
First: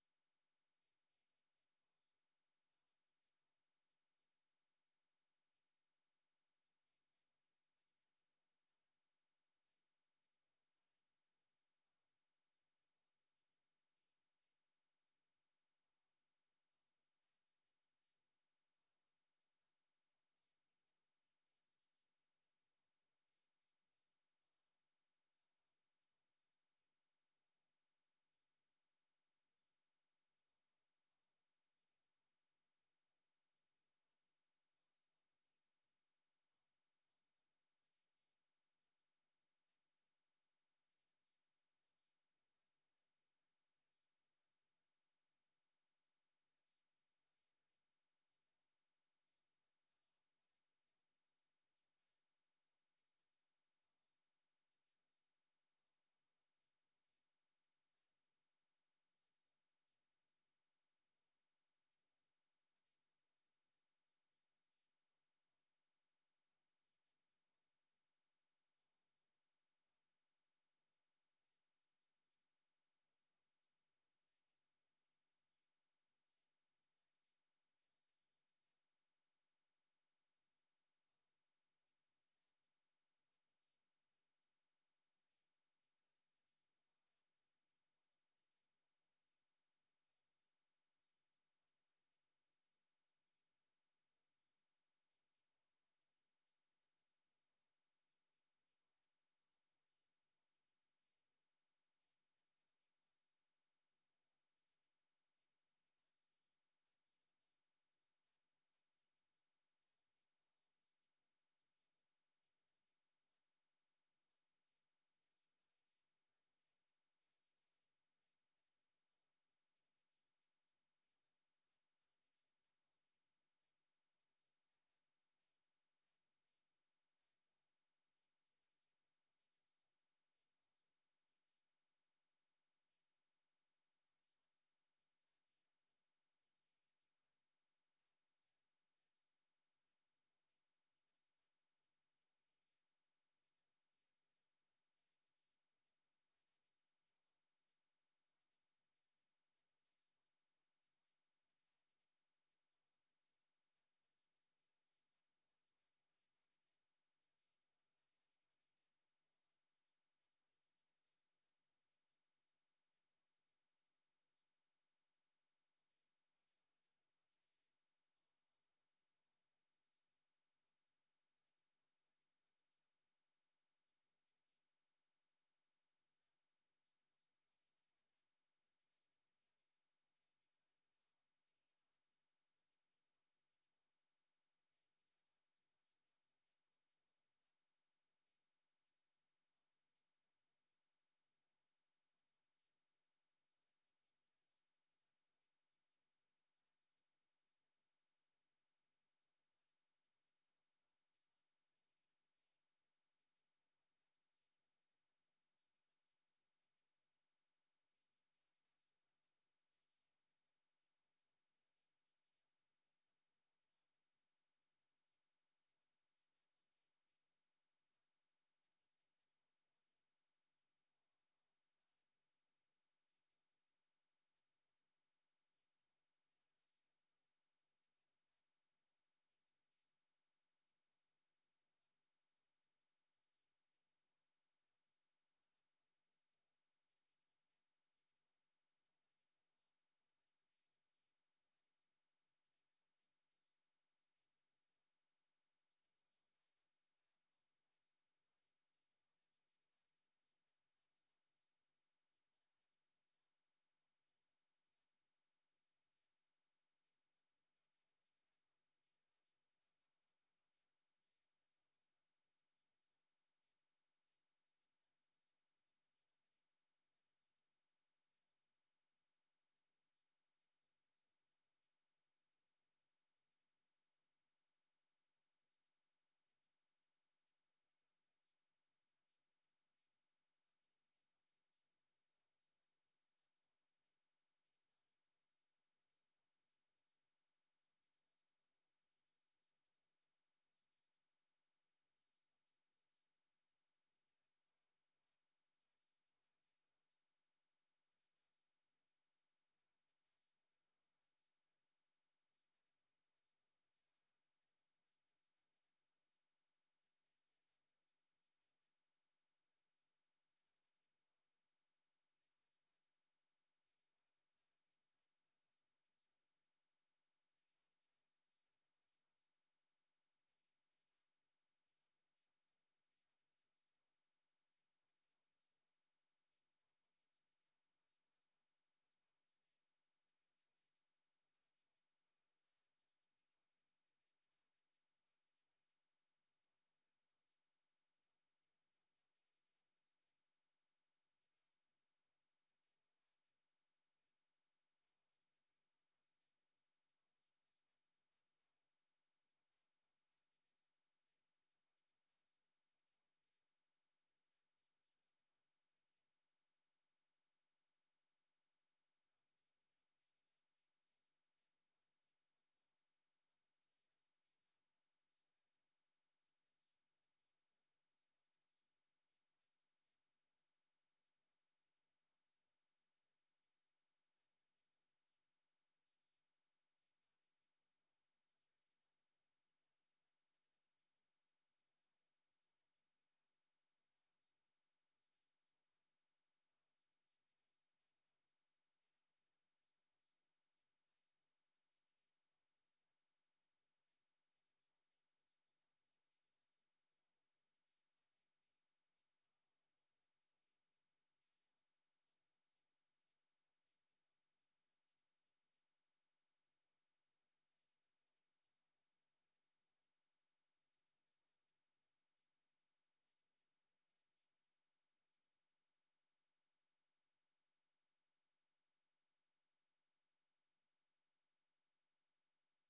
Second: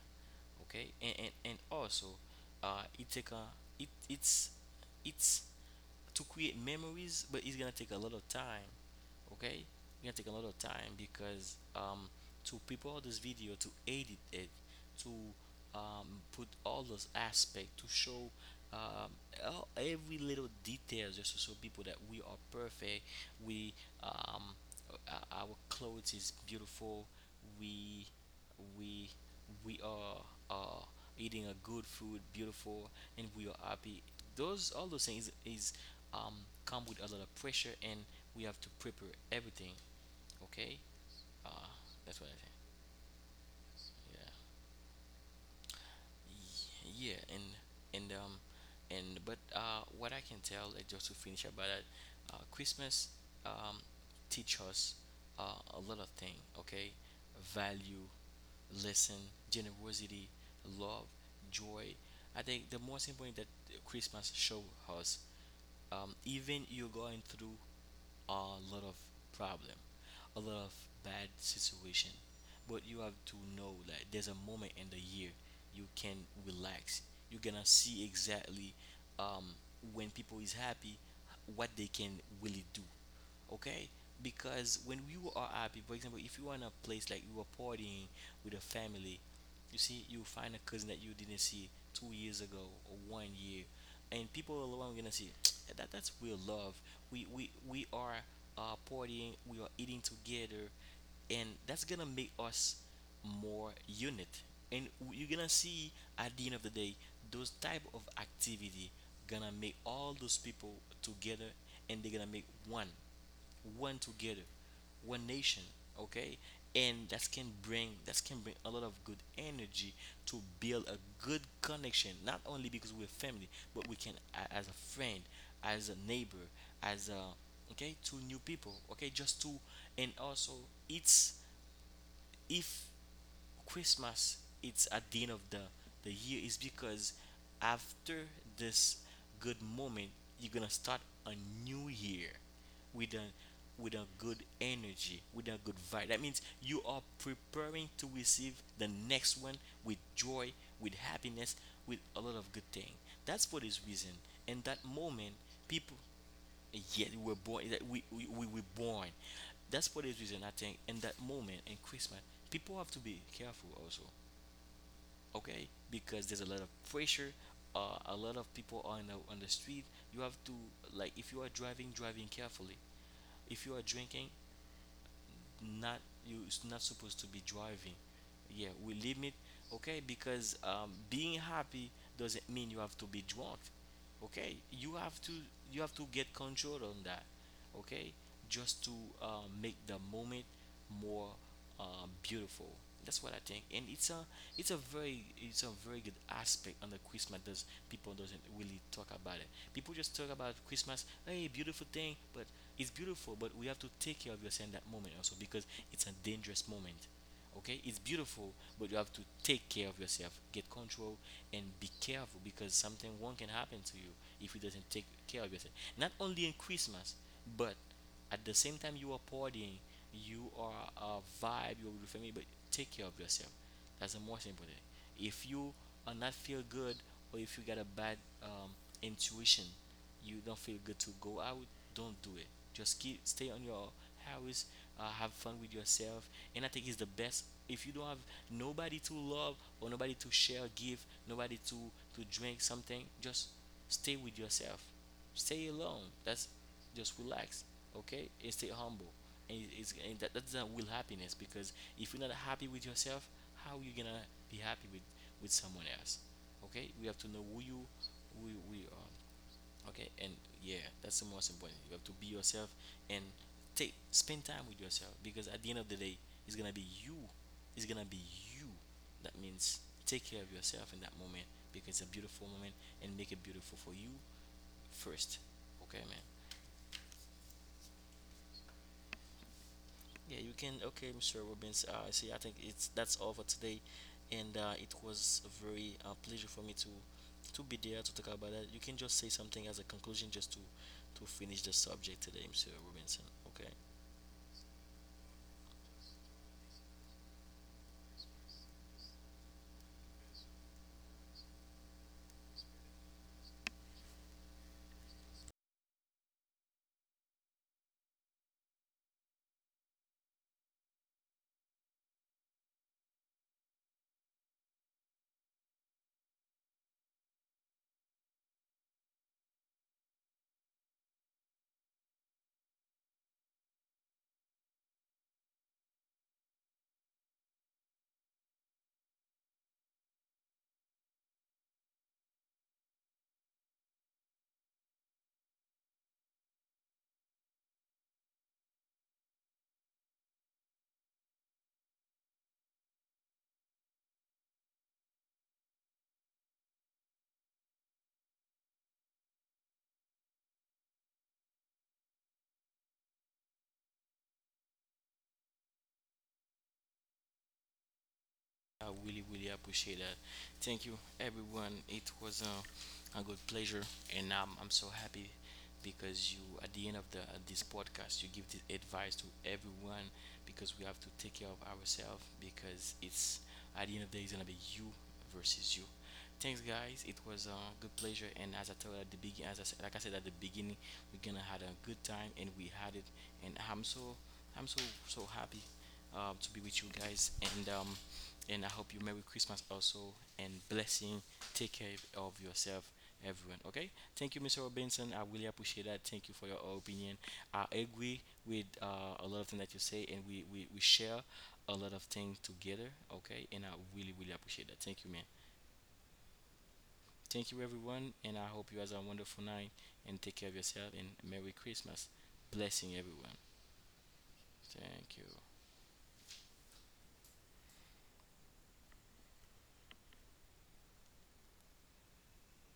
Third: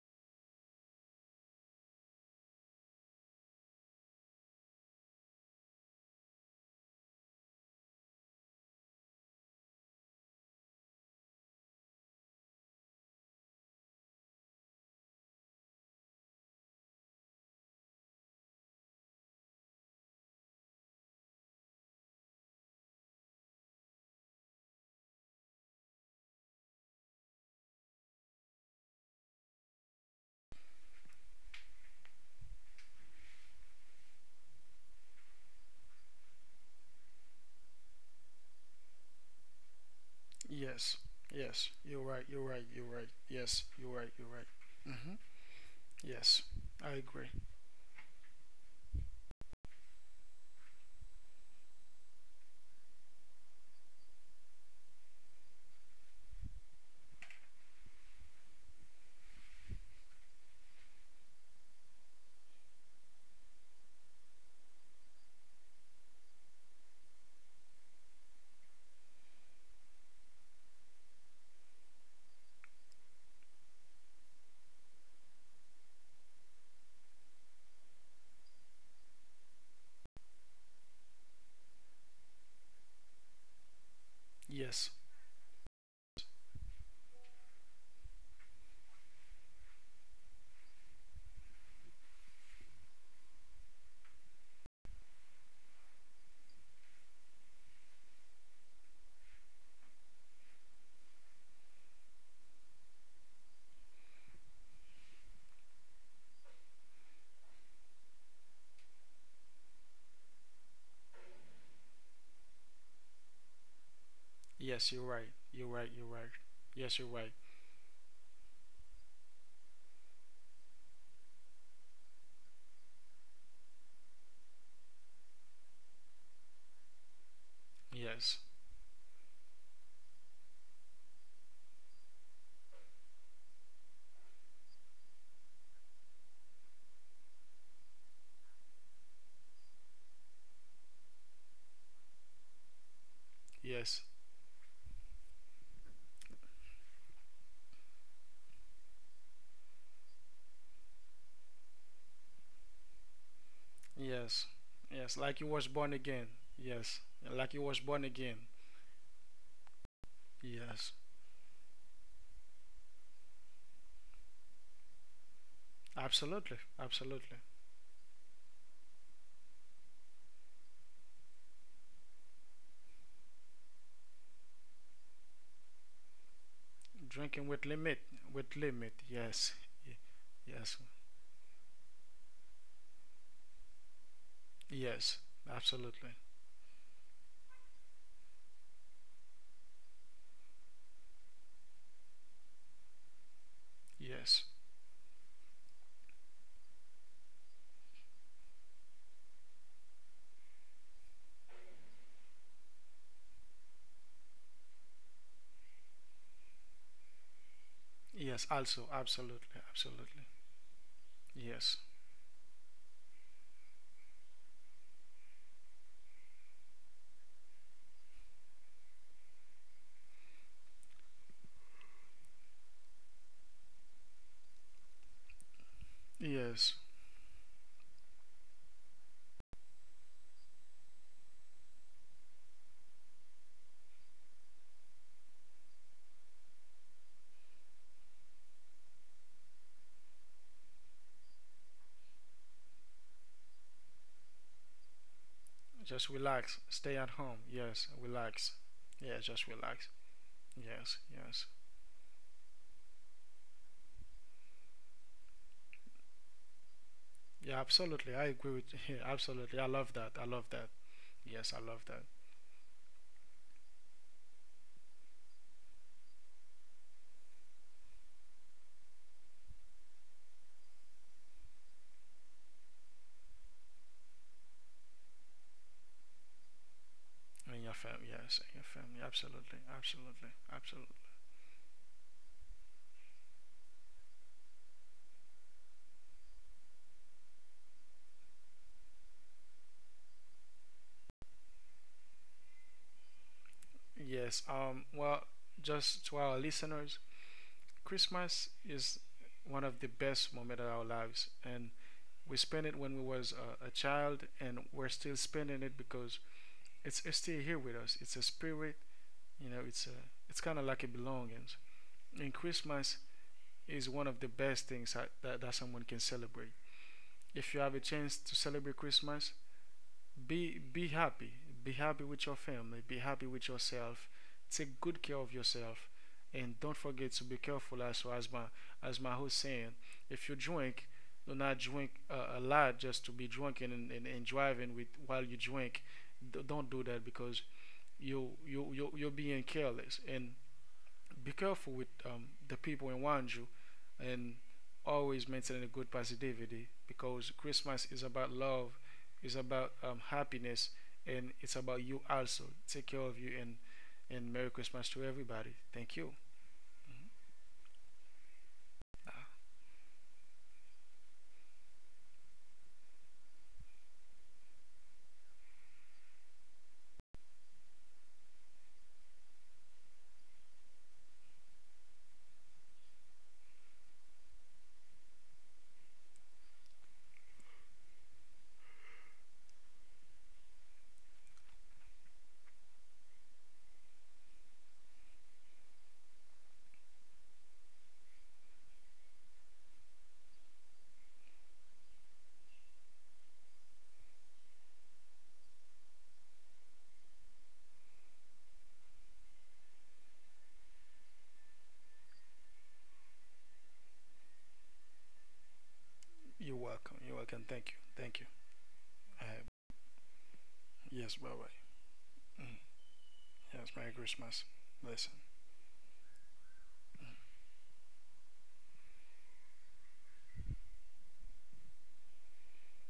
Speaker 1: Okay, and also, it take a it it's to create memories, but it's gonna take a lot of time. Okay, it's gonna take a lot of time because to prepare this video, to edit it, to put all those aspects, to show um, all, every little details, just to show people that we are perfect. We um, our clothes is beautiful. We we we are uh, eating a good food, beautiful, and we are happy. Those things is um, come with a lot of pressure, and we have to prepare everything. Okay,
Speaker 3: Yes.
Speaker 1: uh,
Speaker 3: Yes. You're
Speaker 1: that's
Speaker 3: right.
Speaker 1: what I
Speaker 3: You're
Speaker 1: think.
Speaker 3: right. You're right. Yes. You're right. You're
Speaker 1: Yeah.
Speaker 3: right. Mhm. Yes. I
Speaker 1: yeah
Speaker 3: agree.
Speaker 1: and and um and but what I can tell, like, just to finish about that, Christmas um teach us a lot of things. Okay, value, listen, generosity, love, joy. I think the most important that Christmas show us, even you're going through a lot of problem, a lot of bad situation, but you have to know that there's a moment in the year you can relax. You're gonna see exactly, um, when people is happy, what they can really do. Okay, because
Speaker 3: Yes.
Speaker 1: when you are happy, for example, if you are in a place, like you are partying with a family, you see, you find a cousin that you didn't see 2 years ago or one year, and people all around gonna see that's real love. We are partying, we are eating together, and that's gonna make us more unit. And you're gonna see, at the end of the day, those type of activity gonna make all those people together, and they're gonna make one, one together,
Speaker 3: Yes. You're
Speaker 1: one
Speaker 3: right.
Speaker 1: nation,
Speaker 3: You're right. You're right.
Speaker 1: okay?
Speaker 3: Yes.
Speaker 1: And
Speaker 3: You're right.
Speaker 1: that can bring a lot of good energy to build a good connection, not only because we're family, but we can as a friend, as a neighbor, as a, okay, to new
Speaker 3: Yes.
Speaker 1: people, okay, just to. And also, it's, if Christmas it's at the end of the year, is because after this good moment, you're gonna start a new year with a, with
Speaker 3: Yes.
Speaker 1: a good energy, with a good vibe. That means you are preparing to receive the next one with joy, with happiness, with a lot of good thing. That's for this reason.
Speaker 3: Yes.
Speaker 1: In that
Speaker 3: Yes.
Speaker 1: moment,
Speaker 3: Like you was born
Speaker 1: people,
Speaker 3: again. Yes.
Speaker 1: yet we were
Speaker 3: Like you
Speaker 1: born,
Speaker 3: was
Speaker 1: that
Speaker 3: born again.
Speaker 1: we were born, that's for the reason I think
Speaker 3: Yes.
Speaker 1: in that moment, in Christmas, people have to be careful also. Okay, because there's a
Speaker 3: Absolutely.
Speaker 1: lot of pressure,
Speaker 3: Absolutely.
Speaker 1: a lot of people are on on the street. You have to, like, if you are driving, driving carefully. If you are drinking, not, you are not supposed to
Speaker 3: Drinking
Speaker 1: be
Speaker 3: with limit.
Speaker 1: driving.
Speaker 3: With
Speaker 1: Yeah,
Speaker 3: limit.
Speaker 1: we limit.
Speaker 3: Yes. Ye-
Speaker 1: Okay, because
Speaker 3: Yes.
Speaker 1: being happy doesn't mean you have to be drunk. Okay,
Speaker 3: Yes.
Speaker 1: you have to
Speaker 3: Absolutely.
Speaker 1: get control on that. Okay, just to make the moment more beautiful. That's what I think, and
Speaker 3: Yes.
Speaker 1: it's a very, it's a very good aspect on the Christmas. Does people doesn't really talk about it. People just talk about Christmas, hey, beautiful thing, but it's beautiful. But we have to take care of yourself in that moment also, because it's a dangerous moment. Okay, it's
Speaker 3: Yes.
Speaker 1: beautiful,
Speaker 3: Also.
Speaker 1: but you have to
Speaker 3: Absolutely.
Speaker 1: take care of
Speaker 3: Absolutely.
Speaker 1: yourself, get control, and
Speaker 3: Yes.
Speaker 1: be careful, because something wrong can happen to you if you doesn't take care of yourself. Not only in Christmas, but at the same time you are partying, you are a vibe, you're with your family, but take care of yourself. That's the most important. If you are not feel
Speaker 3: Yes.
Speaker 1: good, or if you got a bad um, intuition, you don't feel good to go out, don't do it. Just keep stay on your house, have fun with yourself, and I think it's the best. If you don't have nobody to love, or nobody to share, give, nobody to drink something, just stay with yourself. Stay alone.
Speaker 3: Just
Speaker 1: That's
Speaker 3: relax. Stay at
Speaker 1: just
Speaker 3: home.
Speaker 1: relax,
Speaker 3: Yes,
Speaker 1: okay, and
Speaker 3: relax.
Speaker 1: stay humble.
Speaker 3: Yeah, just
Speaker 1: And it-
Speaker 3: relax.
Speaker 1: it's and that that's not real
Speaker 3: Yes,
Speaker 1: happiness,
Speaker 3: yes.
Speaker 1: because if you're not happy with yourself, how you gonna be happy with someone else? Okay, we have to know
Speaker 3: Yeah, absolutely. I agree
Speaker 1: who
Speaker 3: with
Speaker 1: we
Speaker 3: you.
Speaker 1: are.
Speaker 3: Absolutely. I love that.
Speaker 1: Okay,
Speaker 3: I
Speaker 1: and
Speaker 3: love that.
Speaker 1: yeah, that's the
Speaker 3: Yes,
Speaker 1: most
Speaker 3: I love
Speaker 1: important. You
Speaker 3: that.
Speaker 1: have to be yourself, and take spend time with yourself, because at the end of the day, it's gonna be you. It's gonna be you. That means take care of yourself in that moment, because it's a beautiful moment, and make it beautiful for you first. Okay, man.
Speaker 3: In your family, yes, in your family, absolutely, absolutely,
Speaker 1: Yeah, you can.
Speaker 3: absolutely.
Speaker 1: Okay, Mr. Robbins. I see. I think it's that's all for today, and it was a very pleasure for me to be there to talk about that. You can just say something as a conclusion, just to finish the subject today, Mr. Robinson. Okay.
Speaker 3: Yes. Well, just to our listeners, Christmas is one of the best moments of our lives, and we spent it when we was a child, and we're still spending it because it's still here with us. It's a spirit. You know, it's a, it's kind of like a belonging. And Christmas is one of the best things that, that someone can celebrate. If you have a chance to celebrate Christmas, be happy. Be happy with your family. Be happy with yourself. Take good care of yourself, and don't forget to be careful. As my host saying, if you drink, do not drink a lot just to be drunken and, and driving with while you drink. Don't do that because you're being careless, and be careful with the people around you, and always maintain a good positivity because Christmas is about love, is about happiness, and it's about you also. Take care of you, and Merry Christmas to everybody. Thank you.
Speaker 1: I really, really appreciate that. Thank you, everyone. It was a good pleasure, and I'm so happy because you, at the end of the, at this podcast, you give the advice to everyone, because we have to take care of ourselves, because it's at the end of the day, it's gonna be you versus you. Thanks, guys. It was a good pleasure, and as I told at the beginning, like I said at the beginning, we're gonna had a good time, and we had it, and I'm so so happy to be with you guys, and I hope you Merry Christmas also, and blessing. Take care of yourself, everyone. Okay, thank you, Mr. Robinson. I really appreciate that. Thank you for your opinion. I agree with a lot of things that you say, and we share a lot of things together. Okay, and I really really appreciate that. Thank you, man.
Speaker 3: You're welcome. You're welcome. Thank you.
Speaker 1: Thank you,
Speaker 3: Thank you.
Speaker 1: everyone, and I hope you guys have a
Speaker 3: Uh,
Speaker 1: wonderful night, and take care of
Speaker 3: yes.
Speaker 1: yourself,
Speaker 3: Bye
Speaker 1: and
Speaker 3: bye.
Speaker 1: Merry Christmas. Blessing everyone.
Speaker 3: Yes. Merry Christmas. Listen.
Speaker 1: Thank you.